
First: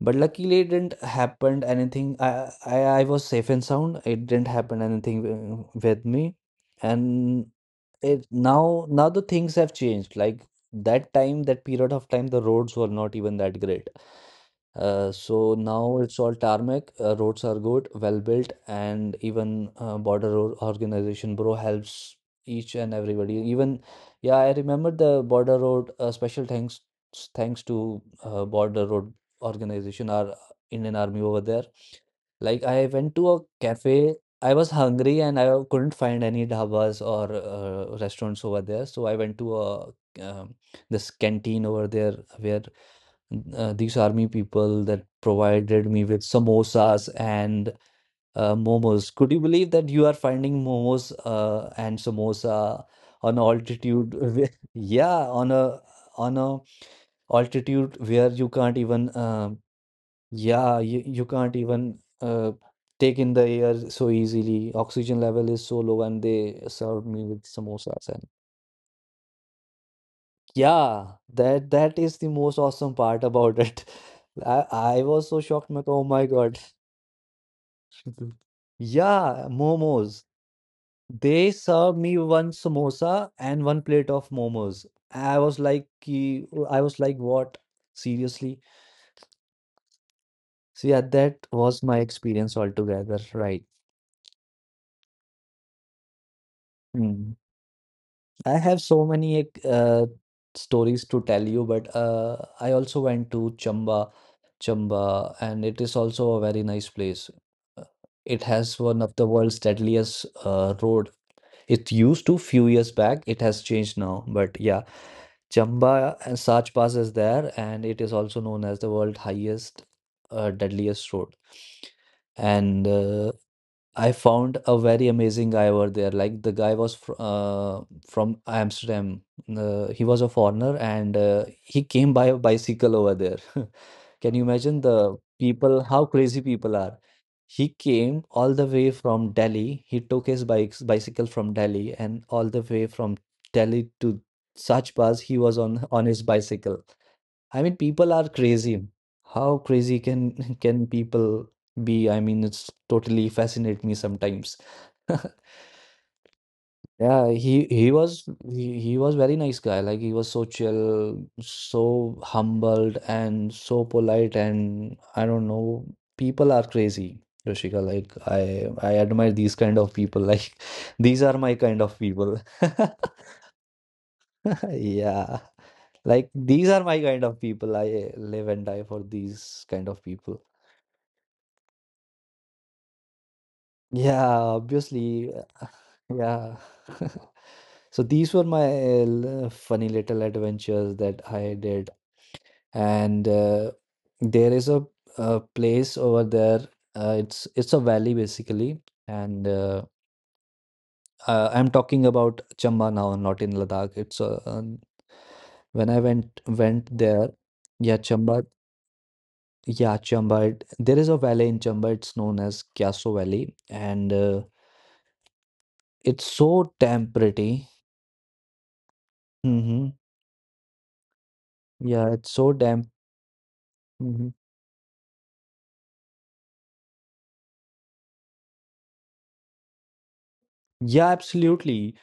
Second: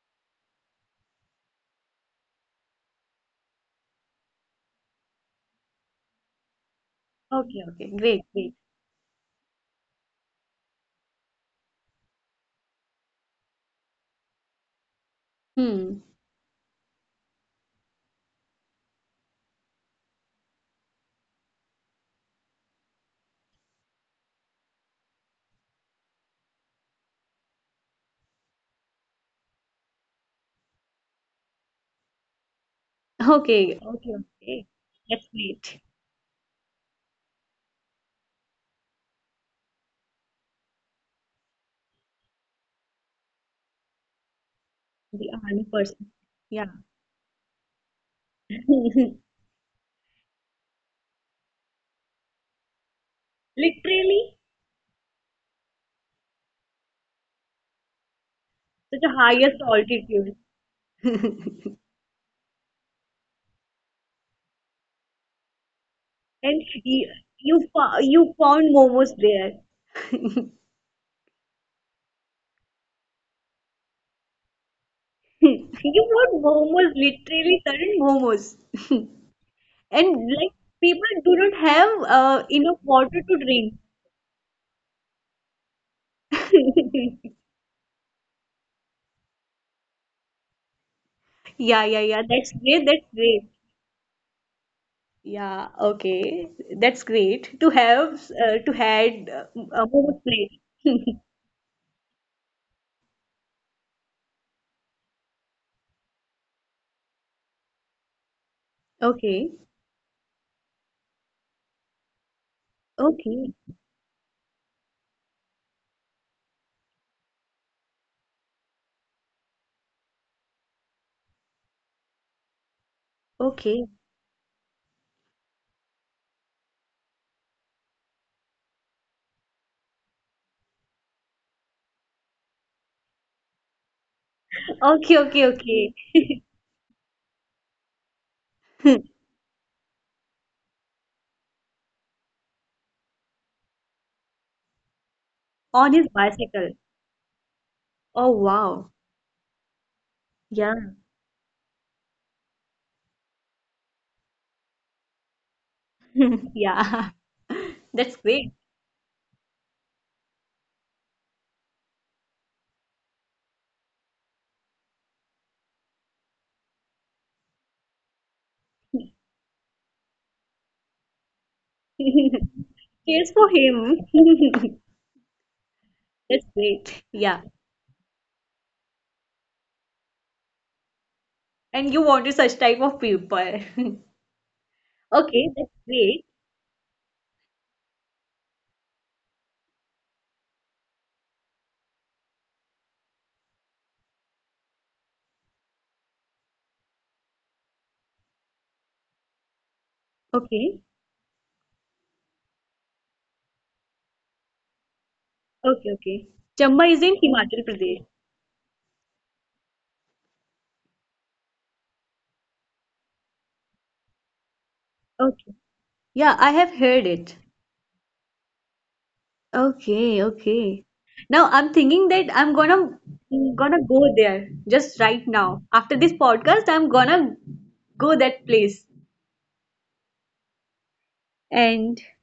Speaker 1: But luckily, it didn't happen anything. I was safe and sound. It didn't happen anything with me. And
Speaker 2: Okay, okay. Great,
Speaker 1: it
Speaker 2: great.
Speaker 1: Now the things have changed. Like that time, that period of time, the roads were not even that great, so now
Speaker 2: Hmm.
Speaker 1: it's all tarmac. Roads are good, well built, and even border Road organization, bro, helps each and everybody. Even Yeah, I remember the border road. Special thanks, to border road organization, our Indian army over there. Like I went to a
Speaker 2: Okay, okay,
Speaker 1: cafe. I
Speaker 2: okay.
Speaker 1: was hungry
Speaker 2: That's
Speaker 1: and I
Speaker 2: great.
Speaker 1: couldn't find any dhabas or restaurants over there. So I went to a um, this canteen over there where these army people that
Speaker 2: The army
Speaker 1: provided me
Speaker 2: person.
Speaker 1: with
Speaker 2: Yeah.
Speaker 1: samosas and momos. Could you believe that you are finding momos and samosa on altitude?
Speaker 2: Literally,
Speaker 1: Yeah, on a on a altitude where you can't
Speaker 2: such
Speaker 1: even
Speaker 2: a highest altitude.
Speaker 1: yeah, you can't even take in the air so easily. Oxygen level is so low, and they
Speaker 2: And
Speaker 1: served
Speaker 2: you,
Speaker 1: me with
Speaker 2: you, fo-
Speaker 1: samosas. And
Speaker 2: you found momos there.
Speaker 1: yeah, that is the most awesome part about it. I was so
Speaker 2: You
Speaker 1: shocked. Like, oh my
Speaker 2: found
Speaker 1: God.
Speaker 2: momos, literally certain momos.
Speaker 1: Yeah, momos.
Speaker 2: And like people do
Speaker 1: They
Speaker 2: not have
Speaker 1: served me one
Speaker 2: enough water
Speaker 1: samosa
Speaker 2: to
Speaker 1: and
Speaker 2: drink.
Speaker 1: one plate of momos. I was like, I was like, what? Seriously? So yeah, that
Speaker 2: Yeah,
Speaker 1: was
Speaker 2: yeah,
Speaker 1: my
Speaker 2: yeah. That's
Speaker 1: experience
Speaker 2: great. That's
Speaker 1: altogether,
Speaker 2: great.
Speaker 1: right?
Speaker 2: Yeah, okay. That's
Speaker 1: Hmm.
Speaker 2: great to
Speaker 1: I have so
Speaker 2: had
Speaker 1: many, like,
Speaker 2: a momos plate.
Speaker 1: stories to tell you, but I also went to Chamba, Chamba, and it is also a very nice place. Uh, It has one of the
Speaker 2: Okay,
Speaker 1: world's deadliest road. It used to few years back.
Speaker 2: okay.
Speaker 1: It has changed now, but yeah, Chamba and Sach Pass is there, and it is also known as the world highest, deadliest road. And
Speaker 2: Okay.
Speaker 1: I found a very amazing guy over there. Like the guy was fr from Amsterdam. He was a foreigner and he came by a bicycle over there. Can you imagine
Speaker 2: Okay,
Speaker 1: the
Speaker 2: okay, okay.
Speaker 1: people, how crazy people are? He came all the way from Delhi. He took his bikes, bicycle from Delhi and all the way from Delhi to Sach he was
Speaker 2: On his
Speaker 1: on his
Speaker 2: bicycle.
Speaker 1: bicycle. I mean,
Speaker 2: Oh,
Speaker 1: people are
Speaker 2: wow.
Speaker 1: crazy. How crazy can
Speaker 2: Yeah.
Speaker 1: can people be? I mean, it's totally fascinate me sometimes.
Speaker 2: Yeah.
Speaker 1: Yeah,
Speaker 2: That's great.
Speaker 1: he was very nice guy. Like he was so chill, so humbled, and so polite. And I don't know, people are crazy, Yoshika. Like I admire these kind of people. Like these are my kind of people.
Speaker 2: Cheers for him.
Speaker 1: Yeah.
Speaker 2: That's
Speaker 1: Like these are
Speaker 2: great.
Speaker 1: my kind
Speaker 2: Yeah.
Speaker 1: of people. I live and die for these kind of people.
Speaker 2: And you wanted such type of people.
Speaker 1: Yeah,
Speaker 2: Okay,
Speaker 1: obviously.
Speaker 2: that's
Speaker 1: uh,
Speaker 2: great.
Speaker 1: Yeah. So these were my funny little adventures that I did. And There is a place over there. It's a valley basically, and
Speaker 2: Okay.
Speaker 1: I'm talking about Chamba now, not in Ladakh. It's
Speaker 2: Okay,
Speaker 1: When I
Speaker 2: okay. Chamba is in
Speaker 1: went there.
Speaker 2: Himachal Pradesh.
Speaker 1: Yeah, Chamba. Yeah, Chamba. It, there is a valley in Chamba. It's known as Kyaso Valley, and
Speaker 2: Okay. Yeah,
Speaker 1: it's
Speaker 2: I have
Speaker 1: so
Speaker 2: heard
Speaker 1: damn
Speaker 2: it.
Speaker 1: pretty. hmm
Speaker 2: Okay, okay. Now I'm thinking that
Speaker 1: Yeah, it's
Speaker 2: I'm
Speaker 1: so
Speaker 2: gonna
Speaker 1: damn.
Speaker 2: gonna go there
Speaker 1: mhm.
Speaker 2: just right now. After this podcast, I'm gonna go that place.
Speaker 1: Yeah,
Speaker 2: And
Speaker 1: absolutely.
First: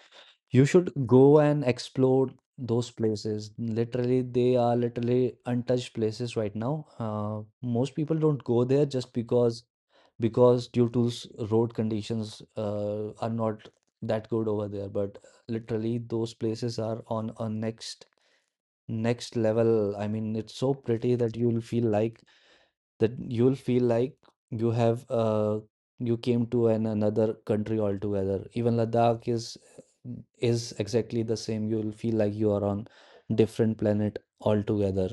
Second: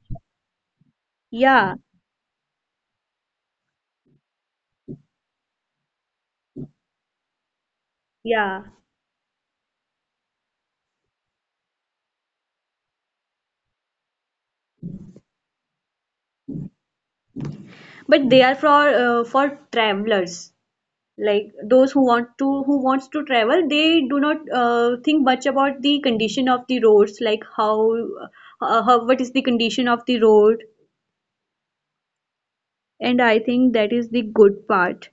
Speaker 1: You should go and
Speaker 2: yeah,
Speaker 1: explore those places. Literally, they are literally untouched places right now. Most people don't go
Speaker 2: yeah.
Speaker 1: there just because due to road conditions are not that good over there. But literally, those places are on a next
Speaker 2: But they are for,
Speaker 1: next
Speaker 2: for
Speaker 1: level. I mean,
Speaker 2: travelers.
Speaker 1: it's so pretty that
Speaker 2: Like those who want to who wants to
Speaker 1: you'll
Speaker 2: travel,
Speaker 1: feel
Speaker 2: they
Speaker 1: like
Speaker 2: do not
Speaker 1: you have
Speaker 2: think much about the
Speaker 1: you came
Speaker 2: condition of
Speaker 1: to
Speaker 2: the
Speaker 1: an
Speaker 2: roads,
Speaker 1: another
Speaker 2: like
Speaker 1: country
Speaker 2: how,
Speaker 1: altogether. Even
Speaker 2: what
Speaker 1: Ladakh
Speaker 2: is the
Speaker 1: is
Speaker 2: condition of the road.
Speaker 1: is exactly the same. You'll feel like you are on
Speaker 2: And I think
Speaker 1: different
Speaker 2: that is
Speaker 1: planet
Speaker 2: the good
Speaker 1: altogether.
Speaker 2: part.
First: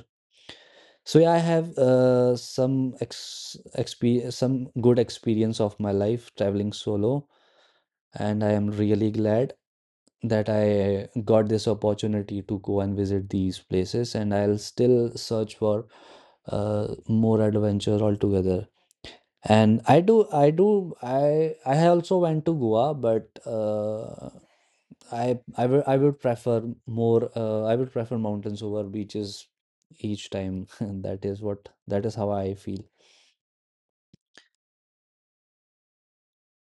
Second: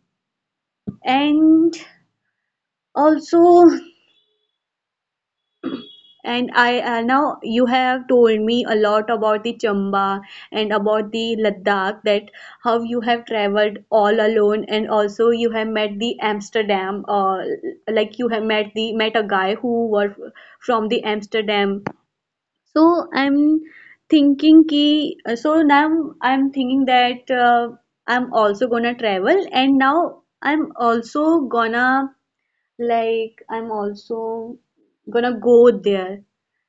Speaker 1: So yeah, I
Speaker 2: And
Speaker 1: have some
Speaker 2: also
Speaker 1: ex exp some good experience of my life
Speaker 2: And
Speaker 1: traveling
Speaker 2: I
Speaker 1: solo,
Speaker 2: now you have told
Speaker 1: and I
Speaker 2: me
Speaker 1: am
Speaker 2: a lot
Speaker 1: really
Speaker 2: about the
Speaker 1: glad
Speaker 2: Chamba
Speaker 1: that
Speaker 2: and
Speaker 1: I
Speaker 2: about the
Speaker 1: got this
Speaker 2: Ladakh, that
Speaker 1: opportunity to
Speaker 2: how
Speaker 1: go and
Speaker 2: you have
Speaker 1: visit these
Speaker 2: traveled all
Speaker 1: places, and I'll
Speaker 2: alone, and
Speaker 1: still
Speaker 2: also you
Speaker 1: search
Speaker 2: have
Speaker 1: for
Speaker 2: met the Amsterdam,
Speaker 1: more adventure
Speaker 2: like you have
Speaker 1: altogether.
Speaker 2: met the met a guy
Speaker 1: And
Speaker 2: who
Speaker 1: I
Speaker 2: was
Speaker 1: do, I
Speaker 2: from
Speaker 1: do,
Speaker 2: the Amsterdam.
Speaker 1: I also went to Goa,
Speaker 2: So
Speaker 1: but
Speaker 2: I'm thinking ki so
Speaker 1: I
Speaker 2: now
Speaker 1: would
Speaker 2: I'm
Speaker 1: prefer
Speaker 2: thinking that
Speaker 1: more. I would prefer
Speaker 2: I'm
Speaker 1: mountains
Speaker 2: also
Speaker 1: over
Speaker 2: gonna
Speaker 1: beaches
Speaker 2: travel, and now
Speaker 1: each time.
Speaker 2: I'm
Speaker 1: And
Speaker 2: also
Speaker 1: that is
Speaker 2: gonna
Speaker 1: how I feel.
Speaker 2: like, I'm also gonna go there.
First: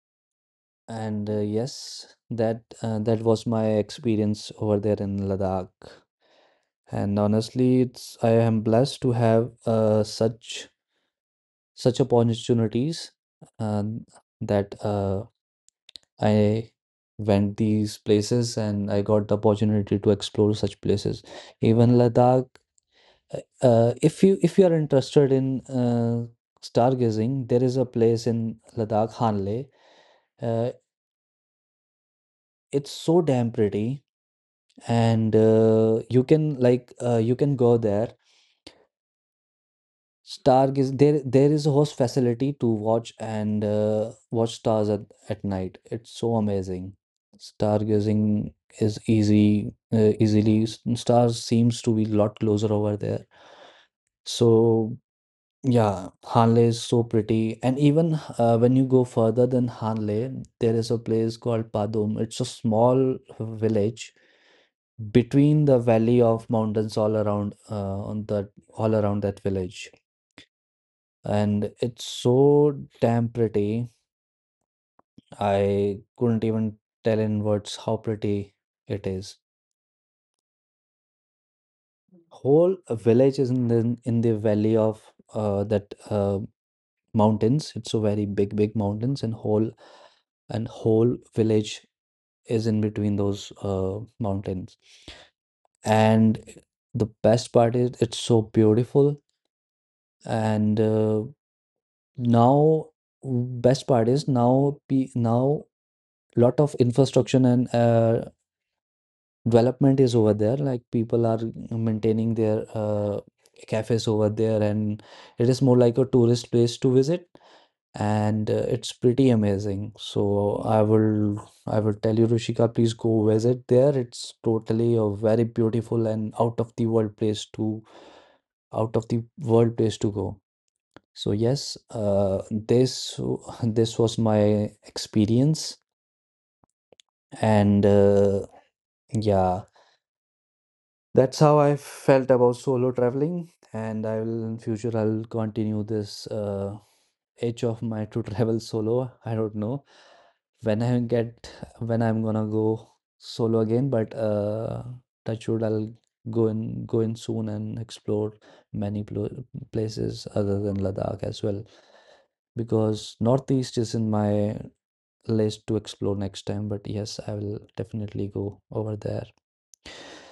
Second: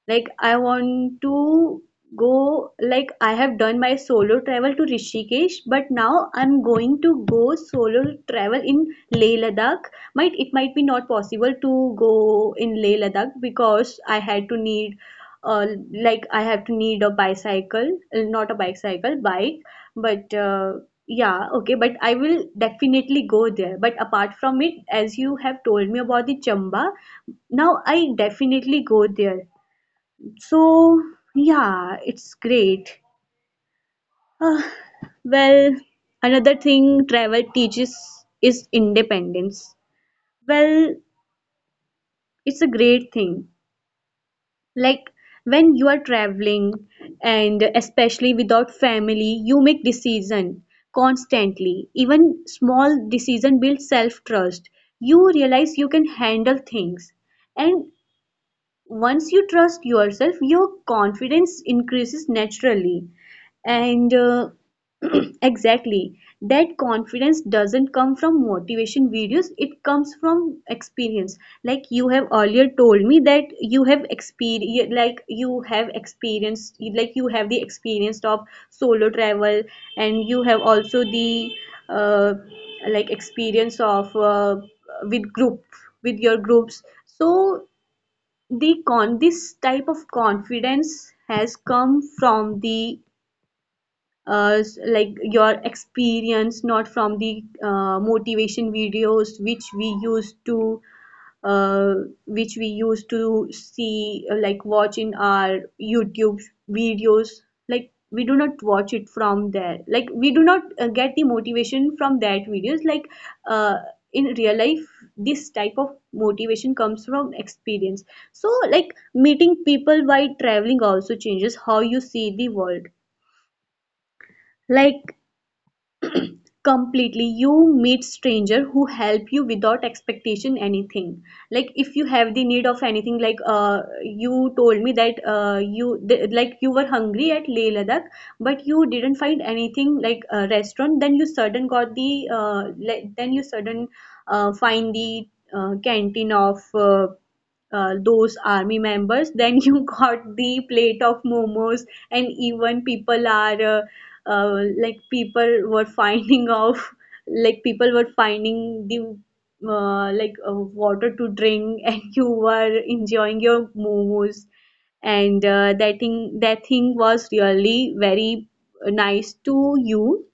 Speaker 2: Like, I want
Speaker 1: And
Speaker 2: to
Speaker 1: yes,
Speaker 2: go, like,
Speaker 1: that
Speaker 2: I
Speaker 1: was
Speaker 2: have
Speaker 1: my
Speaker 2: done my solo
Speaker 1: experience
Speaker 2: travel
Speaker 1: over
Speaker 2: to
Speaker 1: there in
Speaker 2: Rishikesh,
Speaker 1: Ladakh.
Speaker 2: but now I'm going
Speaker 1: And
Speaker 2: to go
Speaker 1: honestly,
Speaker 2: solo
Speaker 1: it's I
Speaker 2: travel
Speaker 1: am
Speaker 2: in
Speaker 1: blessed to
Speaker 2: Leh
Speaker 1: have
Speaker 2: Ladakh. Might it
Speaker 1: such
Speaker 2: might be not possible to
Speaker 1: such
Speaker 2: go in Leh
Speaker 1: opportunities
Speaker 2: Ladakh
Speaker 1: uh,
Speaker 2: because I had to
Speaker 1: that
Speaker 2: need, uh, like I have
Speaker 1: I
Speaker 2: to need a
Speaker 1: went
Speaker 2: bicycle,
Speaker 1: these
Speaker 2: not a
Speaker 1: places and I
Speaker 2: bicycle,
Speaker 1: got the
Speaker 2: bike,
Speaker 1: opportunity to
Speaker 2: but
Speaker 1: explore
Speaker 2: uh,
Speaker 1: such places.
Speaker 2: yeah, okay, but
Speaker 1: Even
Speaker 2: I will
Speaker 1: Ladakh,
Speaker 2: definitely go
Speaker 1: uh,
Speaker 2: there. But
Speaker 1: if
Speaker 2: apart
Speaker 1: you if
Speaker 2: from
Speaker 1: you
Speaker 2: it,
Speaker 1: are
Speaker 2: as
Speaker 1: interested
Speaker 2: you have
Speaker 1: in
Speaker 2: told me about the Chamba,
Speaker 1: stargazing, there
Speaker 2: now
Speaker 1: is a
Speaker 2: I
Speaker 1: place in
Speaker 2: definitely go
Speaker 1: Ladakh,
Speaker 2: there.
Speaker 1: Hanle. Uh,
Speaker 2: So, yeah, it's
Speaker 1: it's
Speaker 2: great.
Speaker 1: so damn pretty,
Speaker 2: Uh,
Speaker 1: and
Speaker 2: well,
Speaker 1: you
Speaker 2: another
Speaker 1: can
Speaker 2: thing
Speaker 1: you
Speaker 2: travel
Speaker 1: can go there
Speaker 2: teaches is independence. Well,
Speaker 1: stargaze. There is a host facility
Speaker 2: it's a
Speaker 1: to
Speaker 2: great
Speaker 1: watch
Speaker 2: thing.
Speaker 1: and watch stars
Speaker 2: Like
Speaker 1: at
Speaker 2: when
Speaker 1: night.
Speaker 2: you are
Speaker 1: It's so
Speaker 2: traveling
Speaker 1: amazing.
Speaker 2: and especially
Speaker 1: Stargazing
Speaker 2: without
Speaker 1: is
Speaker 2: family, you make decision
Speaker 1: easily. Stars seems
Speaker 2: constantly.
Speaker 1: to be a lot
Speaker 2: Even
Speaker 1: closer over
Speaker 2: small
Speaker 1: there.
Speaker 2: decision builds self trust.
Speaker 1: So
Speaker 2: You realize you can
Speaker 1: yeah,
Speaker 2: handle
Speaker 1: Hanle is so
Speaker 2: things,
Speaker 1: pretty. And
Speaker 2: and
Speaker 1: even when you go
Speaker 2: once you
Speaker 1: further than
Speaker 2: trust yourself,
Speaker 1: Hanle,
Speaker 2: your
Speaker 1: there is a place
Speaker 2: confidence
Speaker 1: called Padum.
Speaker 2: increases
Speaker 1: It's a
Speaker 2: naturally,
Speaker 1: small
Speaker 2: and
Speaker 1: village
Speaker 2: uh,
Speaker 1: between the
Speaker 2: exactly
Speaker 1: valley of
Speaker 2: that
Speaker 1: mountains all
Speaker 2: confidence
Speaker 1: around
Speaker 2: doesn't come from motivation
Speaker 1: that
Speaker 2: videos, it
Speaker 1: village
Speaker 2: comes from experience.
Speaker 1: and
Speaker 2: Like
Speaker 1: it's
Speaker 2: you have earlier
Speaker 1: so
Speaker 2: told me
Speaker 1: damn
Speaker 2: that you
Speaker 1: pretty.
Speaker 2: have experience, like you have
Speaker 1: I couldn't
Speaker 2: experienced,
Speaker 1: even
Speaker 2: like
Speaker 1: tell
Speaker 2: you
Speaker 1: in
Speaker 2: have the
Speaker 1: words how
Speaker 2: experience of
Speaker 1: pretty
Speaker 2: solo
Speaker 1: it is.
Speaker 2: travel, and you have also the uh,
Speaker 1: Whole
Speaker 2: like
Speaker 1: village is in
Speaker 2: experience
Speaker 1: the
Speaker 2: of
Speaker 1: in the valley of
Speaker 2: with group
Speaker 1: that
Speaker 2: with your groups. So
Speaker 1: mountains. It's so very big, big mountains, and
Speaker 2: this type of confidence
Speaker 1: whole
Speaker 2: has
Speaker 1: village
Speaker 2: come from
Speaker 1: is in
Speaker 2: the
Speaker 1: between those mountains.
Speaker 2: like your
Speaker 1: And
Speaker 2: experience, not
Speaker 1: the
Speaker 2: from the
Speaker 1: best part is it's so
Speaker 2: motivation
Speaker 1: beautiful.
Speaker 2: videos which we used to
Speaker 1: And
Speaker 2: uh, which we
Speaker 1: now,
Speaker 2: used to
Speaker 1: best part
Speaker 2: see,
Speaker 1: is
Speaker 2: like
Speaker 1: now
Speaker 2: watch in our YouTube
Speaker 1: lot of
Speaker 2: videos.
Speaker 1: infrastructure and
Speaker 2: Like we do not watch it from there.
Speaker 1: development
Speaker 2: Like
Speaker 1: is
Speaker 2: we
Speaker 1: over
Speaker 2: do
Speaker 1: there
Speaker 2: not
Speaker 1: like
Speaker 2: get the
Speaker 1: people are
Speaker 2: motivation from
Speaker 1: maintaining
Speaker 2: that
Speaker 1: their
Speaker 2: videos. Uh,
Speaker 1: cafes over
Speaker 2: in real
Speaker 1: there
Speaker 2: life,
Speaker 1: and
Speaker 2: this
Speaker 1: it is
Speaker 2: type
Speaker 1: more
Speaker 2: of
Speaker 1: like a tourist
Speaker 2: motivation
Speaker 1: place to
Speaker 2: comes
Speaker 1: visit
Speaker 2: from experience. So
Speaker 1: and it's
Speaker 2: like
Speaker 1: pretty
Speaker 2: meeting
Speaker 1: amazing.
Speaker 2: people while
Speaker 1: So
Speaker 2: traveling
Speaker 1: i
Speaker 2: also
Speaker 1: will
Speaker 2: changes how
Speaker 1: i will
Speaker 2: you
Speaker 1: tell you,
Speaker 2: see the
Speaker 1: Rushika,
Speaker 2: world,
Speaker 1: please go visit there. It's totally a
Speaker 2: like
Speaker 1: very beautiful and
Speaker 2: completely. You meet stranger who
Speaker 1: out of the
Speaker 2: help you
Speaker 1: world
Speaker 2: without
Speaker 1: place to go.
Speaker 2: expectation anything.
Speaker 1: So
Speaker 2: Like
Speaker 1: yes,
Speaker 2: if you have the need of anything,
Speaker 1: this
Speaker 2: like
Speaker 1: this was
Speaker 2: you
Speaker 1: my
Speaker 2: told me that
Speaker 1: experience
Speaker 2: like you were hungry at leh
Speaker 1: and
Speaker 2: ladakh, but you didn't find
Speaker 1: yeah,
Speaker 2: anything like a restaurant, then you
Speaker 1: that's how
Speaker 2: sudden
Speaker 1: I
Speaker 2: got the
Speaker 1: felt about solo
Speaker 2: then you
Speaker 1: traveling,
Speaker 2: sudden
Speaker 1: and I will in future
Speaker 2: find
Speaker 1: I'll
Speaker 2: the
Speaker 1: continue this
Speaker 2: canteen of
Speaker 1: itch of mine to
Speaker 2: those
Speaker 1: travel
Speaker 2: army
Speaker 1: solo.
Speaker 2: members,
Speaker 1: I don't
Speaker 2: then you
Speaker 1: know
Speaker 2: got the
Speaker 1: when I
Speaker 2: plate of
Speaker 1: get
Speaker 2: momos.
Speaker 1: when I'm
Speaker 2: And
Speaker 1: gonna
Speaker 2: even
Speaker 1: go
Speaker 2: people are
Speaker 1: solo again, but
Speaker 2: like
Speaker 1: touch
Speaker 2: people
Speaker 1: wood,
Speaker 2: were
Speaker 1: I'll
Speaker 2: finding off,
Speaker 1: go in soon
Speaker 2: like
Speaker 1: and
Speaker 2: people were
Speaker 1: explore
Speaker 2: finding the
Speaker 1: many plo- places
Speaker 2: like
Speaker 1: other than
Speaker 2: water
Speaker 1: Ladakh
Speaker 2: to
Speaker 1: as well
Speaker 2: drink, and you were
Speaker 1: because
Speaker 2: enjoying your
Speaker 1: Northeast is in my
Speaker 2: momos. and
Speaker 1: list
Speaker 2: uh,
Speaker 1: to
Speaker 2: that
Speaker 1: explore
Speaker 2: thing,
Speaker 1: next
Speaker 2: that
Speaker 1: time.
Speaker 2: thing
Speaker 1: But yes,
Speaker 2: was
Speaker 1: I will
Speaker 2: really
Speaker 1: definitely
Speaker 2: very
Speaker 1: go over there.
Speaker 2: nice to you.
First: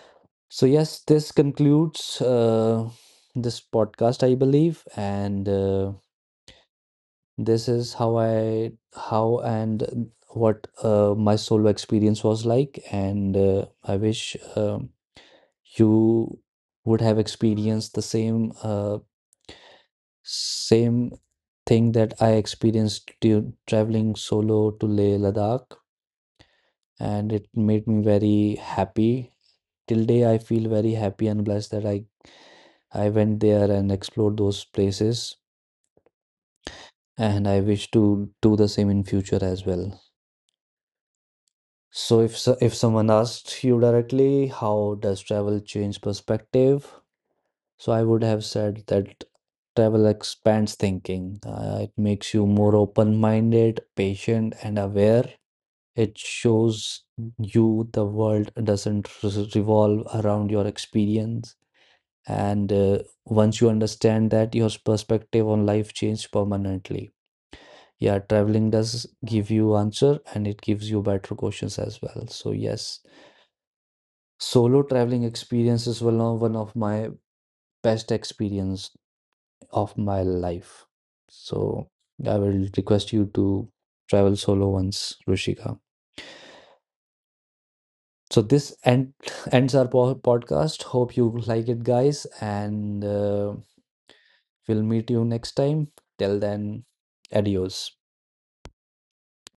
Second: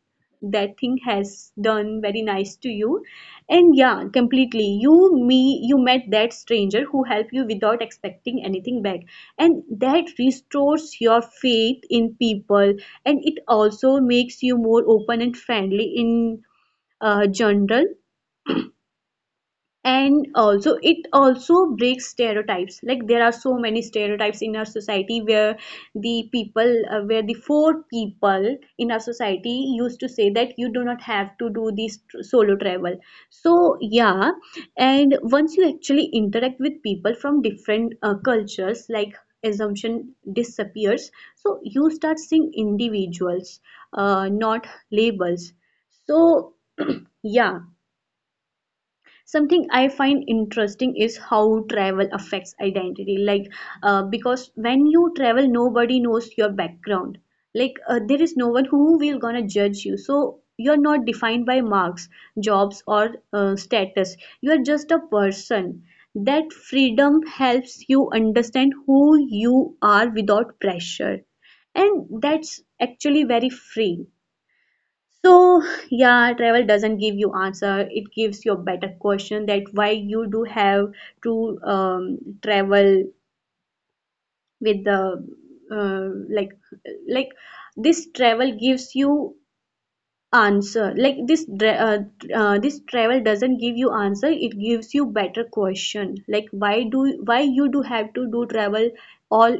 Speaker 1: So,
Speaker 2: That thing
Speaker 1: yes,
Speaker 2: has
Speaker 1: this
Speaker 2: done very
Speaker 1: concludes
Speaker 2: nice to you.
Speaker 1: this
Speaker 2: And yeah,
Speaker 1: podcast, I
Speaker 2: completely.
Speaker 1: believe, and
Speaker 2: You met that stranger who helped you
Speaker 1: this
Speaker 2: without
Speaker 1: is how
Speaker 2: expecting
Speaker 1: I
Speaker 2: anything back.
Speaker 1: how
Speaker 2: And that
Speaker 1: and what
Speaker 2: restores your
Speaker 1: my solo
Speaker 2: faith in
Speaker 1: experience was
Speaker 2: people,
Speaker 1: like,
Speaker 2: and
Speaker 1: and
Speaker 2: it
Speaker 1: I
Speaker 2: also
Speaker 1: wish
Speaker 2: makes you more open and friendly
Speaker 1: you
Speaker 2: in
Speaker 1: would have
Speaker 2: general.
Speaker 1: experienced the
Speaker 2: And also it
Speaker 1: same
Speaker 2: also
Speaker 1: thing
Speaker 2: breaks
Speaker 1: that I
Speaker 2: stereotypes. Like
Speaker 1: experienced
Speaker 2: there are so many
Speaker 1: traveling
Speaker 2: stereotypes in our
Speaker 1: solo to Leh
Speaker 2: society where
Speaker 1: Ladakh,
Speaker 2: the people where
Speaker 1: and
Speaker 2: the
Speaker 1: it
Speaker 2: four
Speaker 1: made me
Speaker 2: people
Speaker 1: very
Speaker 2: in our
Speaker 1: happy.
Speaker 2: society used
Speaker 1: Till
Speaker 2: to say
Speaker 1: day, I
Speaker 2: that
Speaker 1: feel
Speaker 2: you do
Speaker 1: very
Speaker 2: not
Speaker 1: happy
Speaker 2: have
Speaker 1: and
Speaker 2: to do
Speaker 1: blessed that
Speaker 2: this solo travel.
Speaker 1: I went
Speaker 2: So
Speaker 1: there and
Speaker 2: yeah.
Speaker 1: explored those
Speaker 2: And
Speaker 1: places,
Speaker 2: once you actually interact with people from
Speaker 1: and I wish
Speaker 2: different
Speaker 1: to do the
Speaker 2: cultures,
Speaker 1: same in
Speaker 2: like
Speaker 1: future as well.
Speaker 2: assumption disappears, so you start
Speaker 1: So
Speaker 2: seeing
Speaker 1: if someone
Speaker 2: individuals,
Speaker 1: asked you directly,
Speaker 2: not
Speaker 1: how does
Speaker 2: labels.
Speaker 1: travel change
Speaker 2: So
Speaker 1: perspective?
Speaker 2: yeah,
Speaker 1: So I would have said that
Speaker 2: something I
Speaker 1: travel
Speaker 2: find
Speaker 1: expands
Speaker 2: interesting is
Speaker 1: thinking.
Speaker 2: how
Speaker 1: It
Speaker 2: travel
Speaker 1: makes you
Speaker 2: affects
Speaker 1: more
Speaker 2: identity. Like
Speaker 1: open-minded,
Speaker 2: because
Speaker 1: patient, and
Speaker 2: when you
Speaker 1: aware.
Speaker 2: travel, nobody
Speaker 1: It
Speaker 2: knows your
Speaker 1: shows
Speaker 2: background. Like
Speaker 1: you the
Speaker 2: there is no
Speaker 1: world
Speaker 2: one who will
Speaker 1: doesn't
Speaker 2: gonna judge you.
Speaker 1: revolve
Speaker 2: So
Speaker 1: around your
Speaker 2: you're not defined
Speaker 1: experience,
Speaker 2: by marks,
Speaker 1: and
Speaker 2: jobs or
Speaker 1: once you
Speaker 2: status.
Speaker 1: understand
Speaker 2: You
Speaker 1: that,
Speaker 2: are
Speaker 1: your
Speaker 2: just a
Speaker 1: perspective on
Speaker 2: person.
Speaker 1: life changes
Speaker 2: That
Speaker 1: permanently.
Speaker 2: freedom helps you
Speaker 1: Yeah, traveling
Speaker 2: understand who
Speaker 1: does give
Speaker 2: you
Speaker 1: you
Speaker 2: are
Speaker 1: answer and
Speaker 2: without
Speaker 1: it gives you
Speaker 2: pressure,
Speaker 1: better questions as
Speaker 2: and
Speaker 1: well. So
Speaker 2: that's
Speaker 1: yes,
Speaker 2: actually very free.
Speaker 1: solo traveling
Speaker 2: So,
Speaker 1: experience is
Speaker 2: yeah,
Speaker 1: one
Speaker 2: travel
Speaker 1: of
Speaker 2: doesn't
Speaker 1: my
Speaker 2: give you answer.
Speaker 1: best
Speaker 2: It gives you a better
Speaker 1: experience
Speaker 2: question, that why
Speaker 1: of my
Speaker 2: you do
Speaker 1: life.
Speaker 2: have to
Speaker 1: So I will
Speaker 2: travel
Speaker 1: request you to travel solo
Speaker 2: with the
Speaker 1: once, Rushika.
Speaker 2: uh, like like this
Speaker 1: So
Speaker 2: travel
Speaker 1: this
Speaker 2: gives
Speaker 1: end
Speaker 2: you
Speaker 1: ends our podcast.
Speaker 2: answer.
Speaker 1: Hope you like it, guys,
Speaker 2: This
Speaker 1: and
Speaker 2: travel doesn't give you answer. It
Speaker 1: we'll
Speaker 2: gives you
Speaker 1: meet you
Speaker 2: better
Speaker 1: next time.
Speaker 2: question.
Speaker 1: Till
Speaker 2: Like why
Speaker 1: then,
Speaker 2: do why you
Speaker 1: adios.
Speaker 2: do have to do travel all